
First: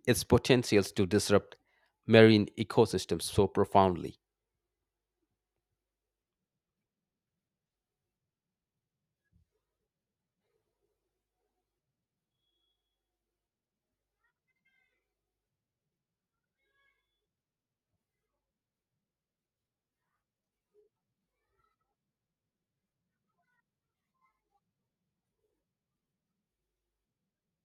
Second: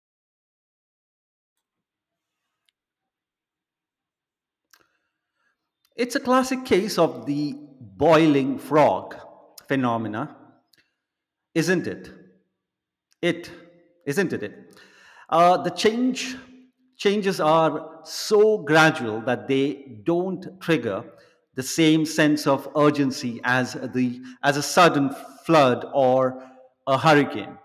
A: its potentials to disrupt marine ecosystems so profoundly.
B: It's a classic case of the boiling frog phenomena, isn't it? It isn't it. It the changes are so gradual that they don't trigger the same sense of urgency as the as a sudden flood or a hurricane.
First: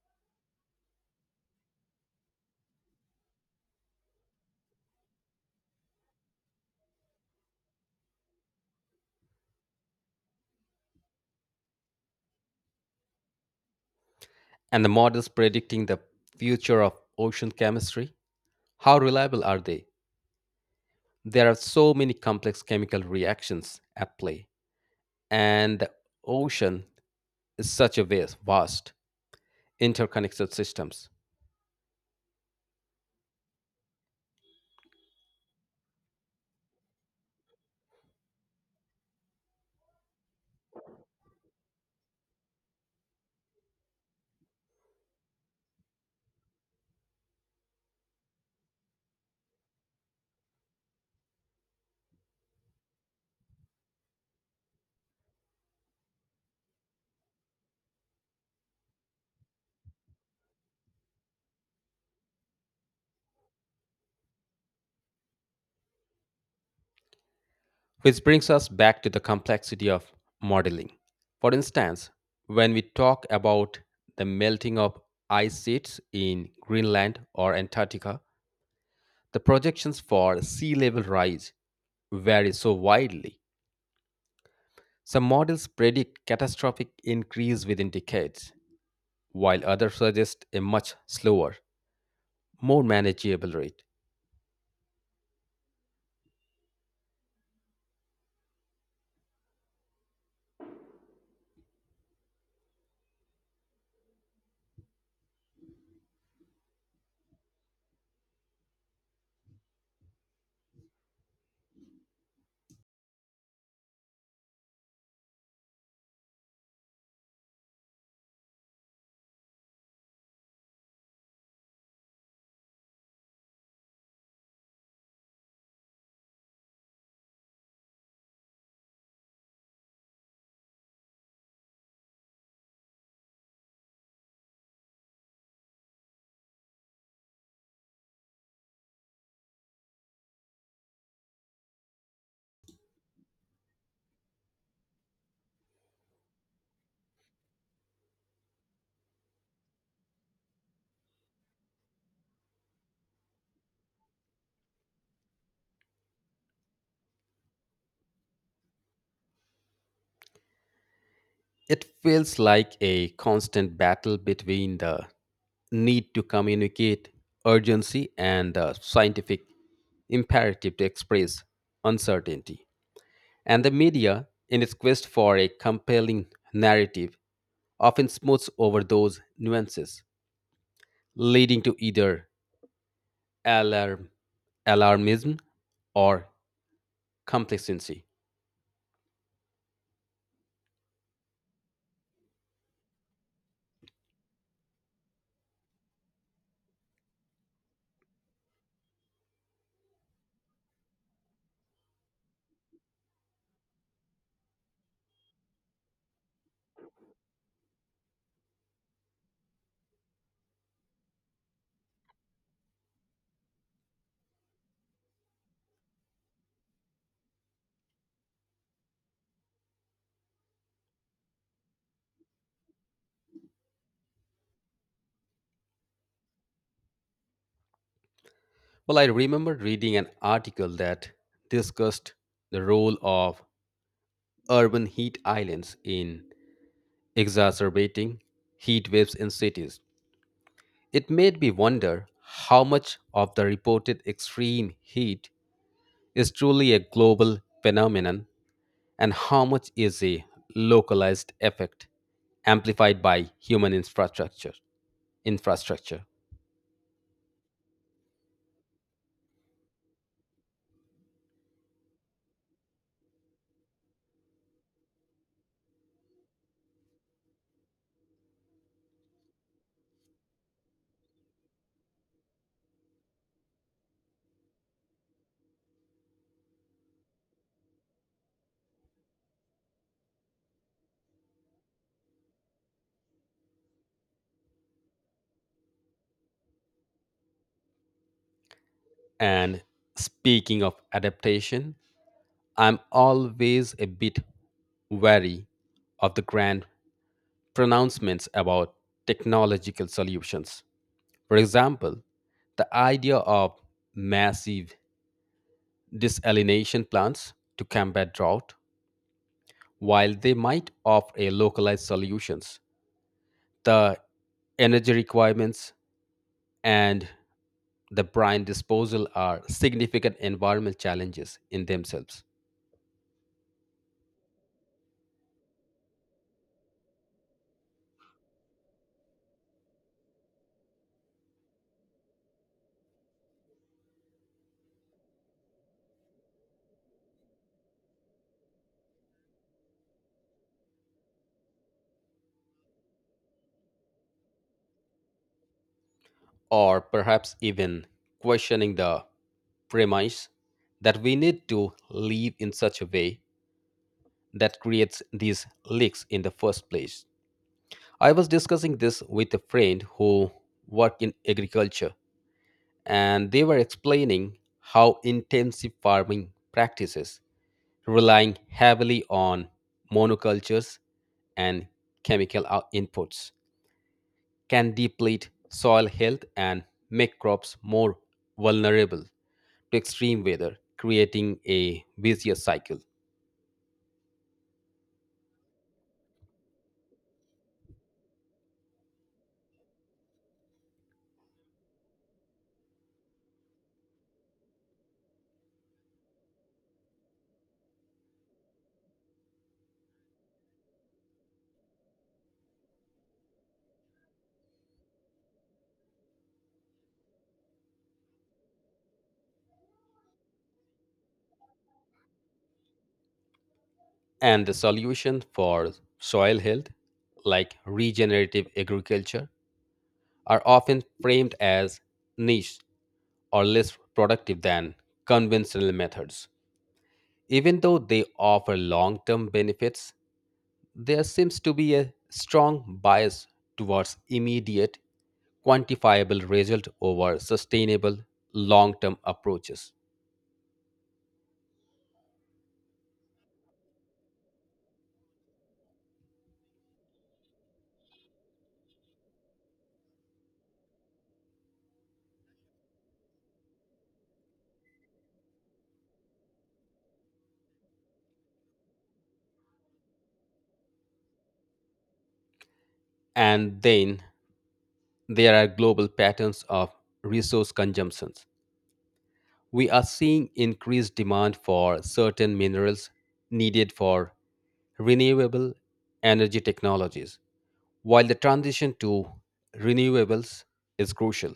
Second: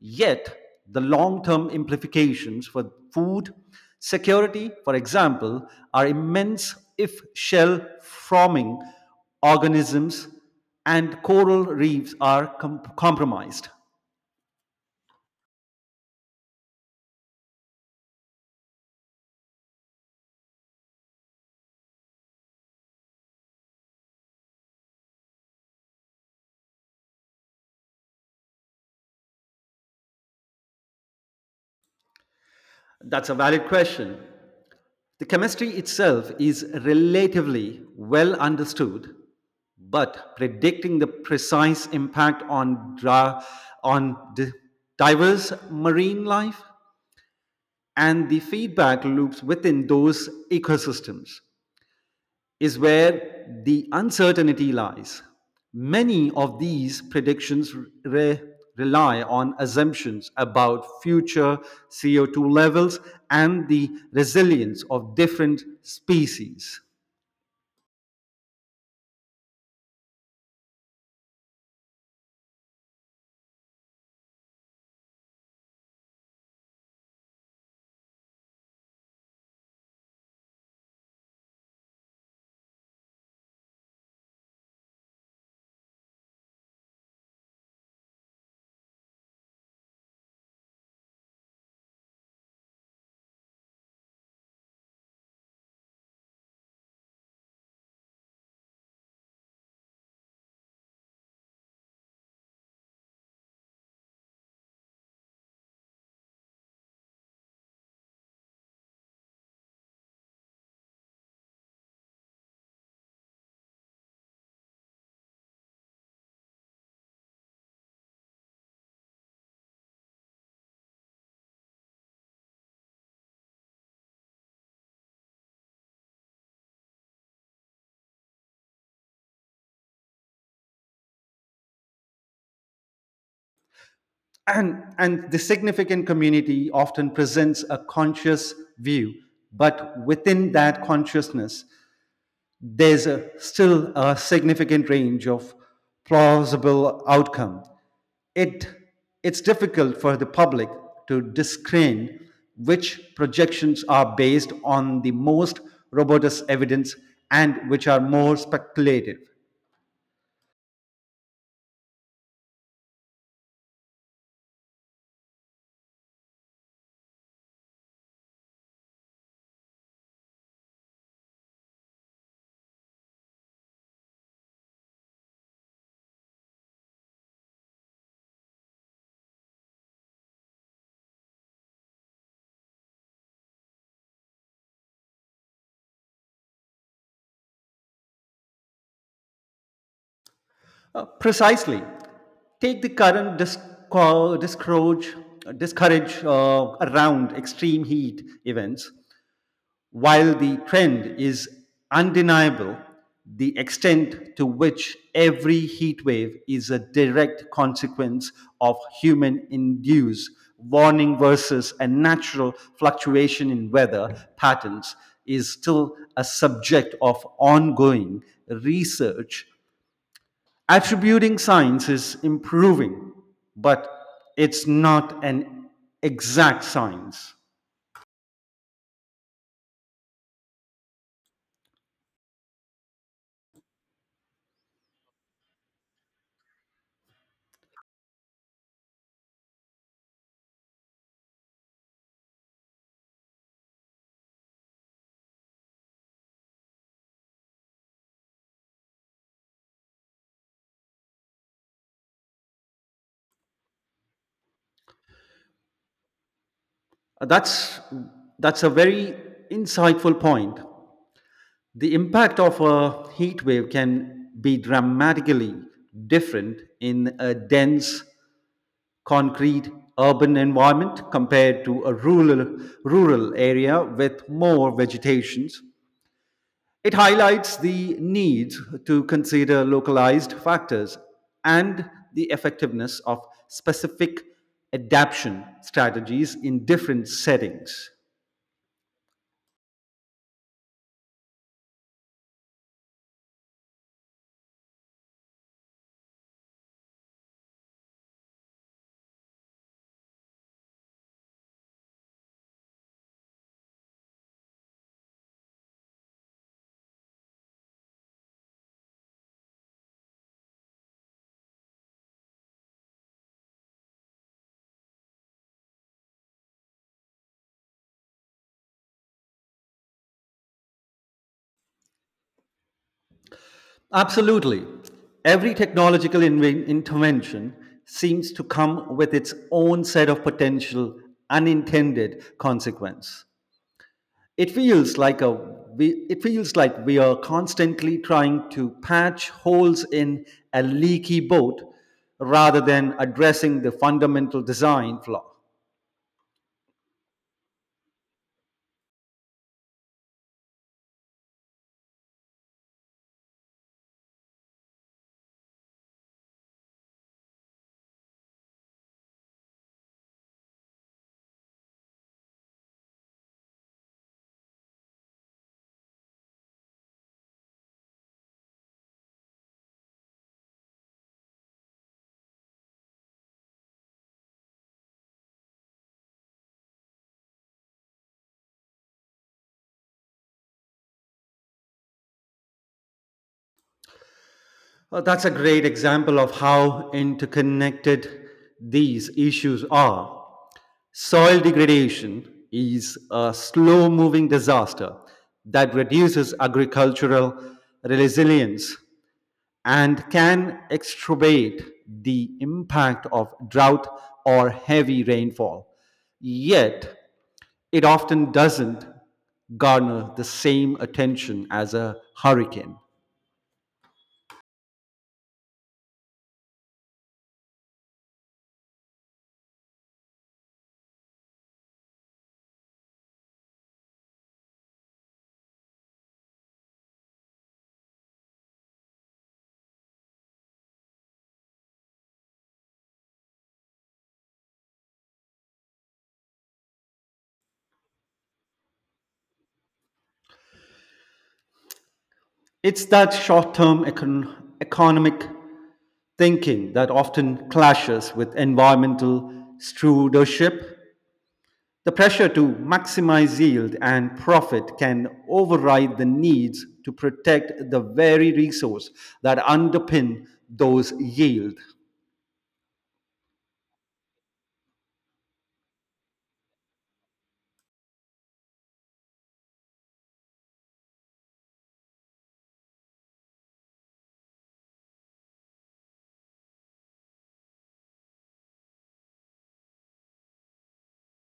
B: Yet, the long term implications for food security, for example, are immense if shell forming organisms and coral reefs are compromised.
A: And the models predicting the future of ocean chemistry, how reliable are they? There are so many complex chemical reactions at play, and the ocean is such a vast interconnected systems.
B: That's a valid question. The chemistry itself is relatively well understood, but predicting the precise impact on diverse marine life and the feedback loops within those ecosystems is where the uncertainty lies. Many of these predictions re- rely on assumptions about future CO2 levels and the resilience of different species.
A: Which brings us back to the complexity of modeling. For instance, when we talk about the melting of ice sheets in Greenland or Antarctica, the projections for sea level rise vary so widely. Some models predict catastrophic increase within decades, while others suggest a much slower, more manageable rate.
B: And the significant community often presents a conscious view, but within that consciousness, still a significant range of plausible outcome. It, it's difficult for the public to discern which projections are based on the most robust evidence and which are more speculative.
A: It feels like a constant battle between the need to communicate urgency and the scientific imperative to express uncertainty. And the media, in its quest for a compelling narrative, often smooths over those nuances, leading to either alarm, alarmism or complacency.
B: Precisely, take the current discourage around extreme heat events. While the trend is undeniable, the extent to which every heat wave is a direct consequence of human induced warning versus a natural fluctuation in weather patterns is still a subject of ongoing research. Attributing science is improving, but it's not an exact science.
A: Well, I remember reading an article that discussed the role of urban heat islands in exacerbating heat waves in cities. It made me wonder how much of the reported extreme heat is truly a global phenomenon and how much is a localized effect amplified by human infrastructure.
B: Uh, That's that's a very insightful point. The impact of a heat wave can be dramatically different in a dense concrete urban environment compared to a rural area with more vegetations. It highlights the need to consider localized factors and the effectiveness of specific adaptation strategies in different settings.
A: And speaking of adaptation, I'm always a bit wary of the grand pronouncements about technological solutions. For example, the idea of massive desalination plants to combat drought, while they might offer a localized solutions, the energy requirements and the brine disposal are significant environmental challenges in themselves.
B: Absolutely. Every technological intervention seems to come with its own set of potential unintended consequence. It feels like a it feels like we are constantly trying to patch holes in a leaky boat rather than addressing the fundamental design flaw.
A: Or perhaps even questioning the premise that we need to live in such a way that creates these leaks in the first place. I was discussing this with a friend who worked in agriculture, and they were explaining how intensive farming practices, relying heavily on monocultures and inputs, can deplete soil health and make crops more vulnerable to extreme weather, creating a vicious cycle.
B: Well, that's a great example of how interconnected these issues are. Soil degradation is a slow moving disaster that reduces agricultural resilience and can exacerbate the impact of drought or heavy rainfall. Yet, it often doesn't garner the same attention as a hurricane.
A: And the solution for soil health, like regenerative agriculture, are often framed as niche or less productive than conventional methods. Even though they offer long term benefits, there seems to be a strong bias towards immediate, quantifiable result over sustainable, long term approaches.
B: It's that short term economic thinking that often clashes with environmental stewardship. The pressure to maximize yield and profit can override the needs to protect the very resource that underpin those yield.
A: And then there are global patterns of resource consumptions. We are seeing increased demand for certain minerals needed for renewable energy technologies, while the transition to renewables is crucial.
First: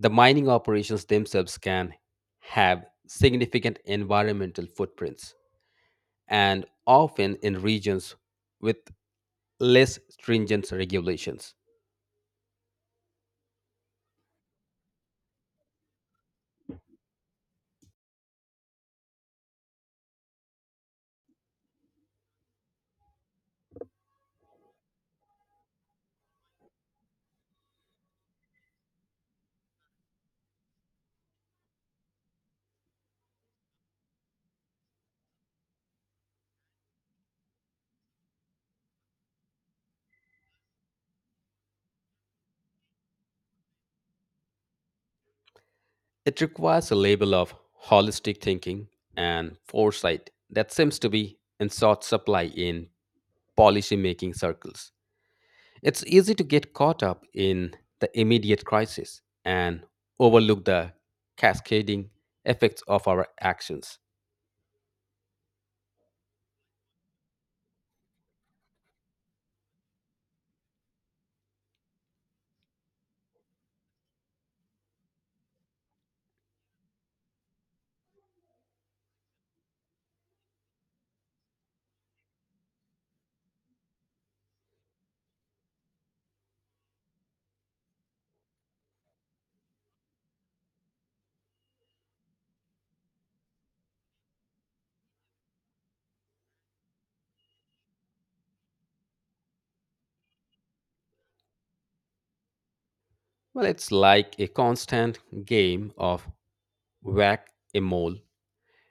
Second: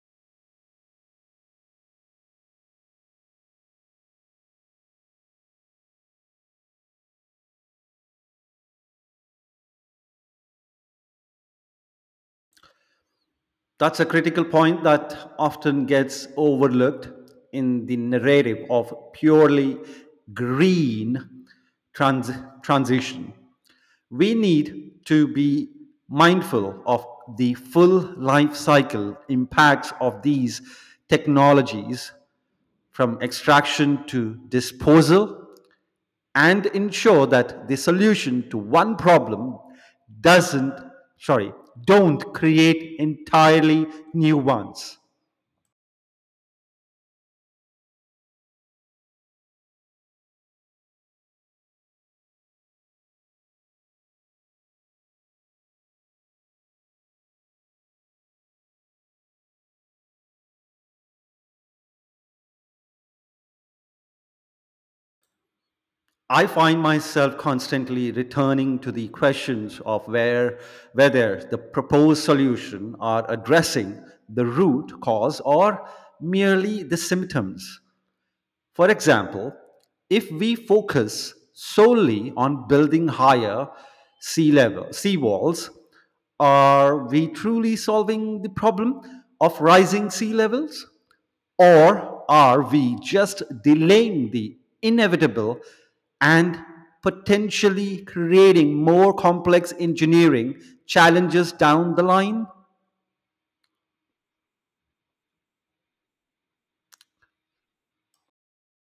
A: The mining operations themselves can have significant environmental footprints and often in regions with less stringent regulations.
B: That's a critical point that often gets overlooked in the narrative of purely green trans- transition. We need to be mindful of the full life cycle impacts of these technologies from extraction to disposal and ensure that the solution to one problem doesn't, sorry, don't create entirely new ones.
A: It requires a level of holistic thinking and foresight that seems to be in short supply in policymaking circles. It's easy to get caught up in the immediate crisis and overlook the cascading effects of our actions.
B: I find myself constantly returning to the questions of where, whether the proposed solution are addressing the root cause or merely the symptoms. For example, if we focus solely on building higher sea walls, are we truly solving the problem of rising sea levels? Or are we just delaying the inevitable and potentially creating more complex engineering challenges down the line?
A: Well, it's like a constant game of whack a mole,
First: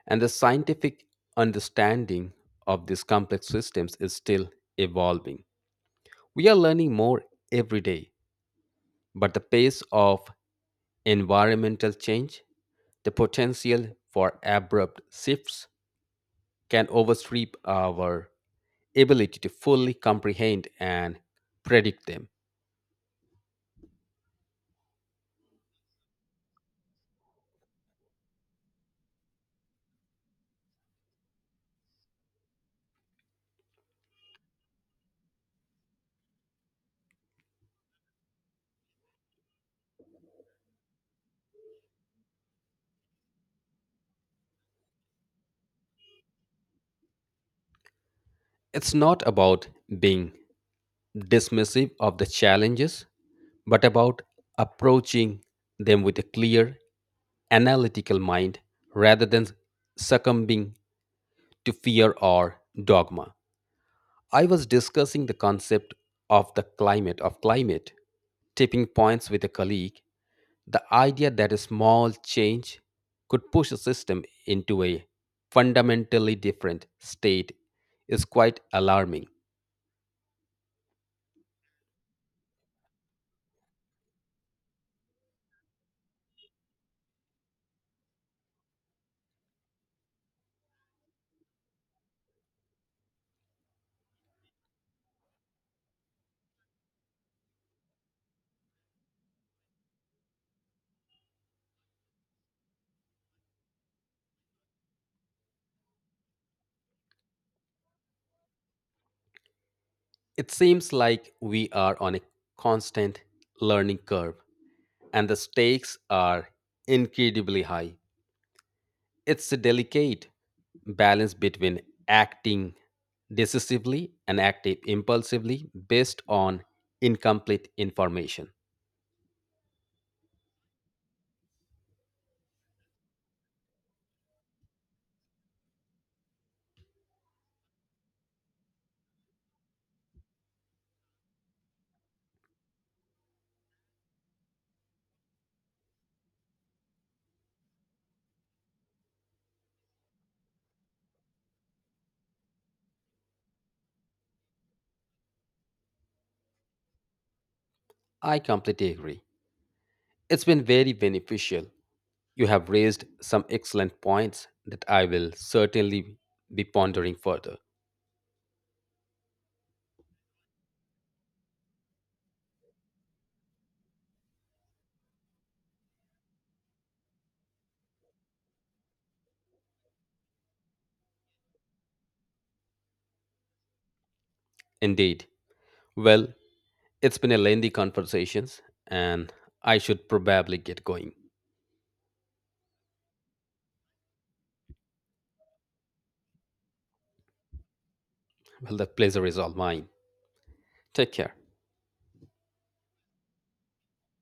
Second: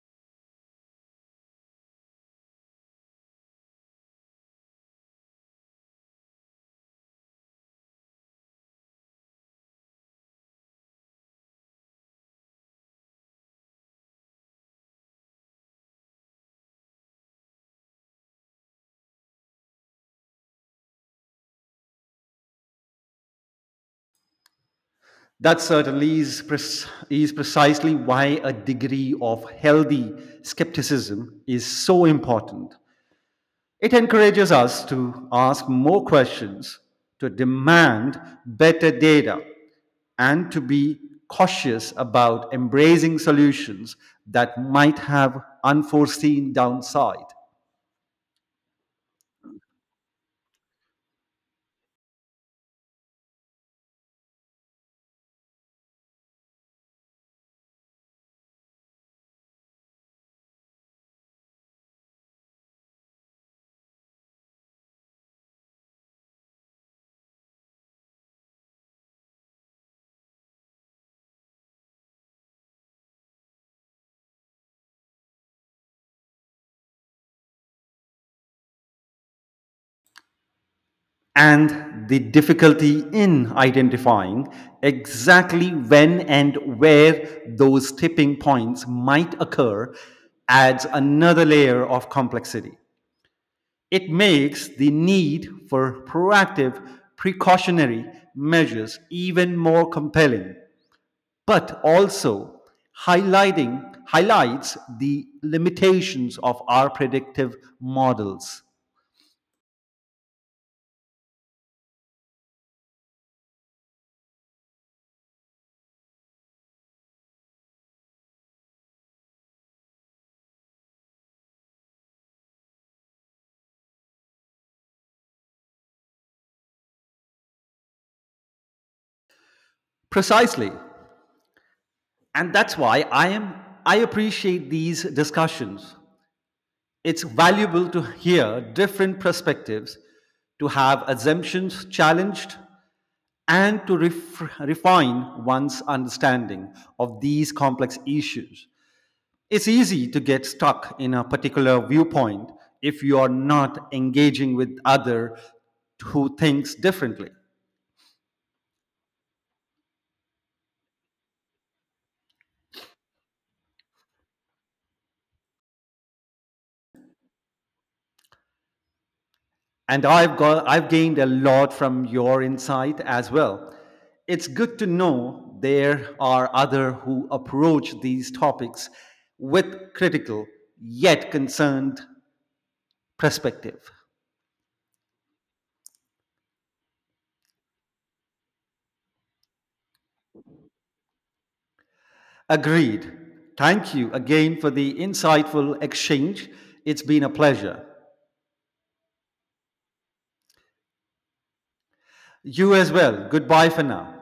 A: and the scientific understanding of these complex systems is still evolving. We are learning more every day, but the pace of environmental change, the potential for abrupt shifts, can oversweep our ability to fully comprehend and predict them.
B: That certainly is precisely why a degree of healthy skepticism is so important. It encourages us to ask more questions, to demand better data, and to be cautious about embracing solutions that might have unforeseen downside.
A: It's not about being dismissive of the challenges, but about approaching them with a clear, analytical mind rather than succumbing to fear or dogma. I was discussing the concept of the climate of climate tipping points with a colleague, the idea that a small change could push a system into a fundamentally different state is quite alarming.
B: And the difficulty in identifying exactly when and where those tipping points might occur adds another layer of complexity. It makes the need for proactive precautionary measures even more compelling, but also highlighting highlights the limitations of our predictive models.
A: It seems like we are on a constant learning curve and the stakes are incredibly high. It's a delicate balance between acting decisively and acting impulsively based on incomplete information.
B: Precisely. And that's why I appreciate these discussions. It's valuable to hear different perspectives, to have assumptions challenged, and to refine one's understanding of these complex issues. It's easy to get stuck in a particular viewpoint if you are not engaging with others who thinks differently.
A: I completely agree. It's been very beneficial. You have raised some excellent points that I will certainly be pondering further.
B: And I've gained a lot from your insight as well. It's good to know there are other who approach these topics with critical yet concerned perspective.
A: Indeed. Well, it's been a lengthy conversations and I should probably get going.
B: Agreed. Thank you again for the insightful exchange. It's been a pleasure.
A: Well, the pleasure is all mine. Take care.
B: You as well. Goodbye for now.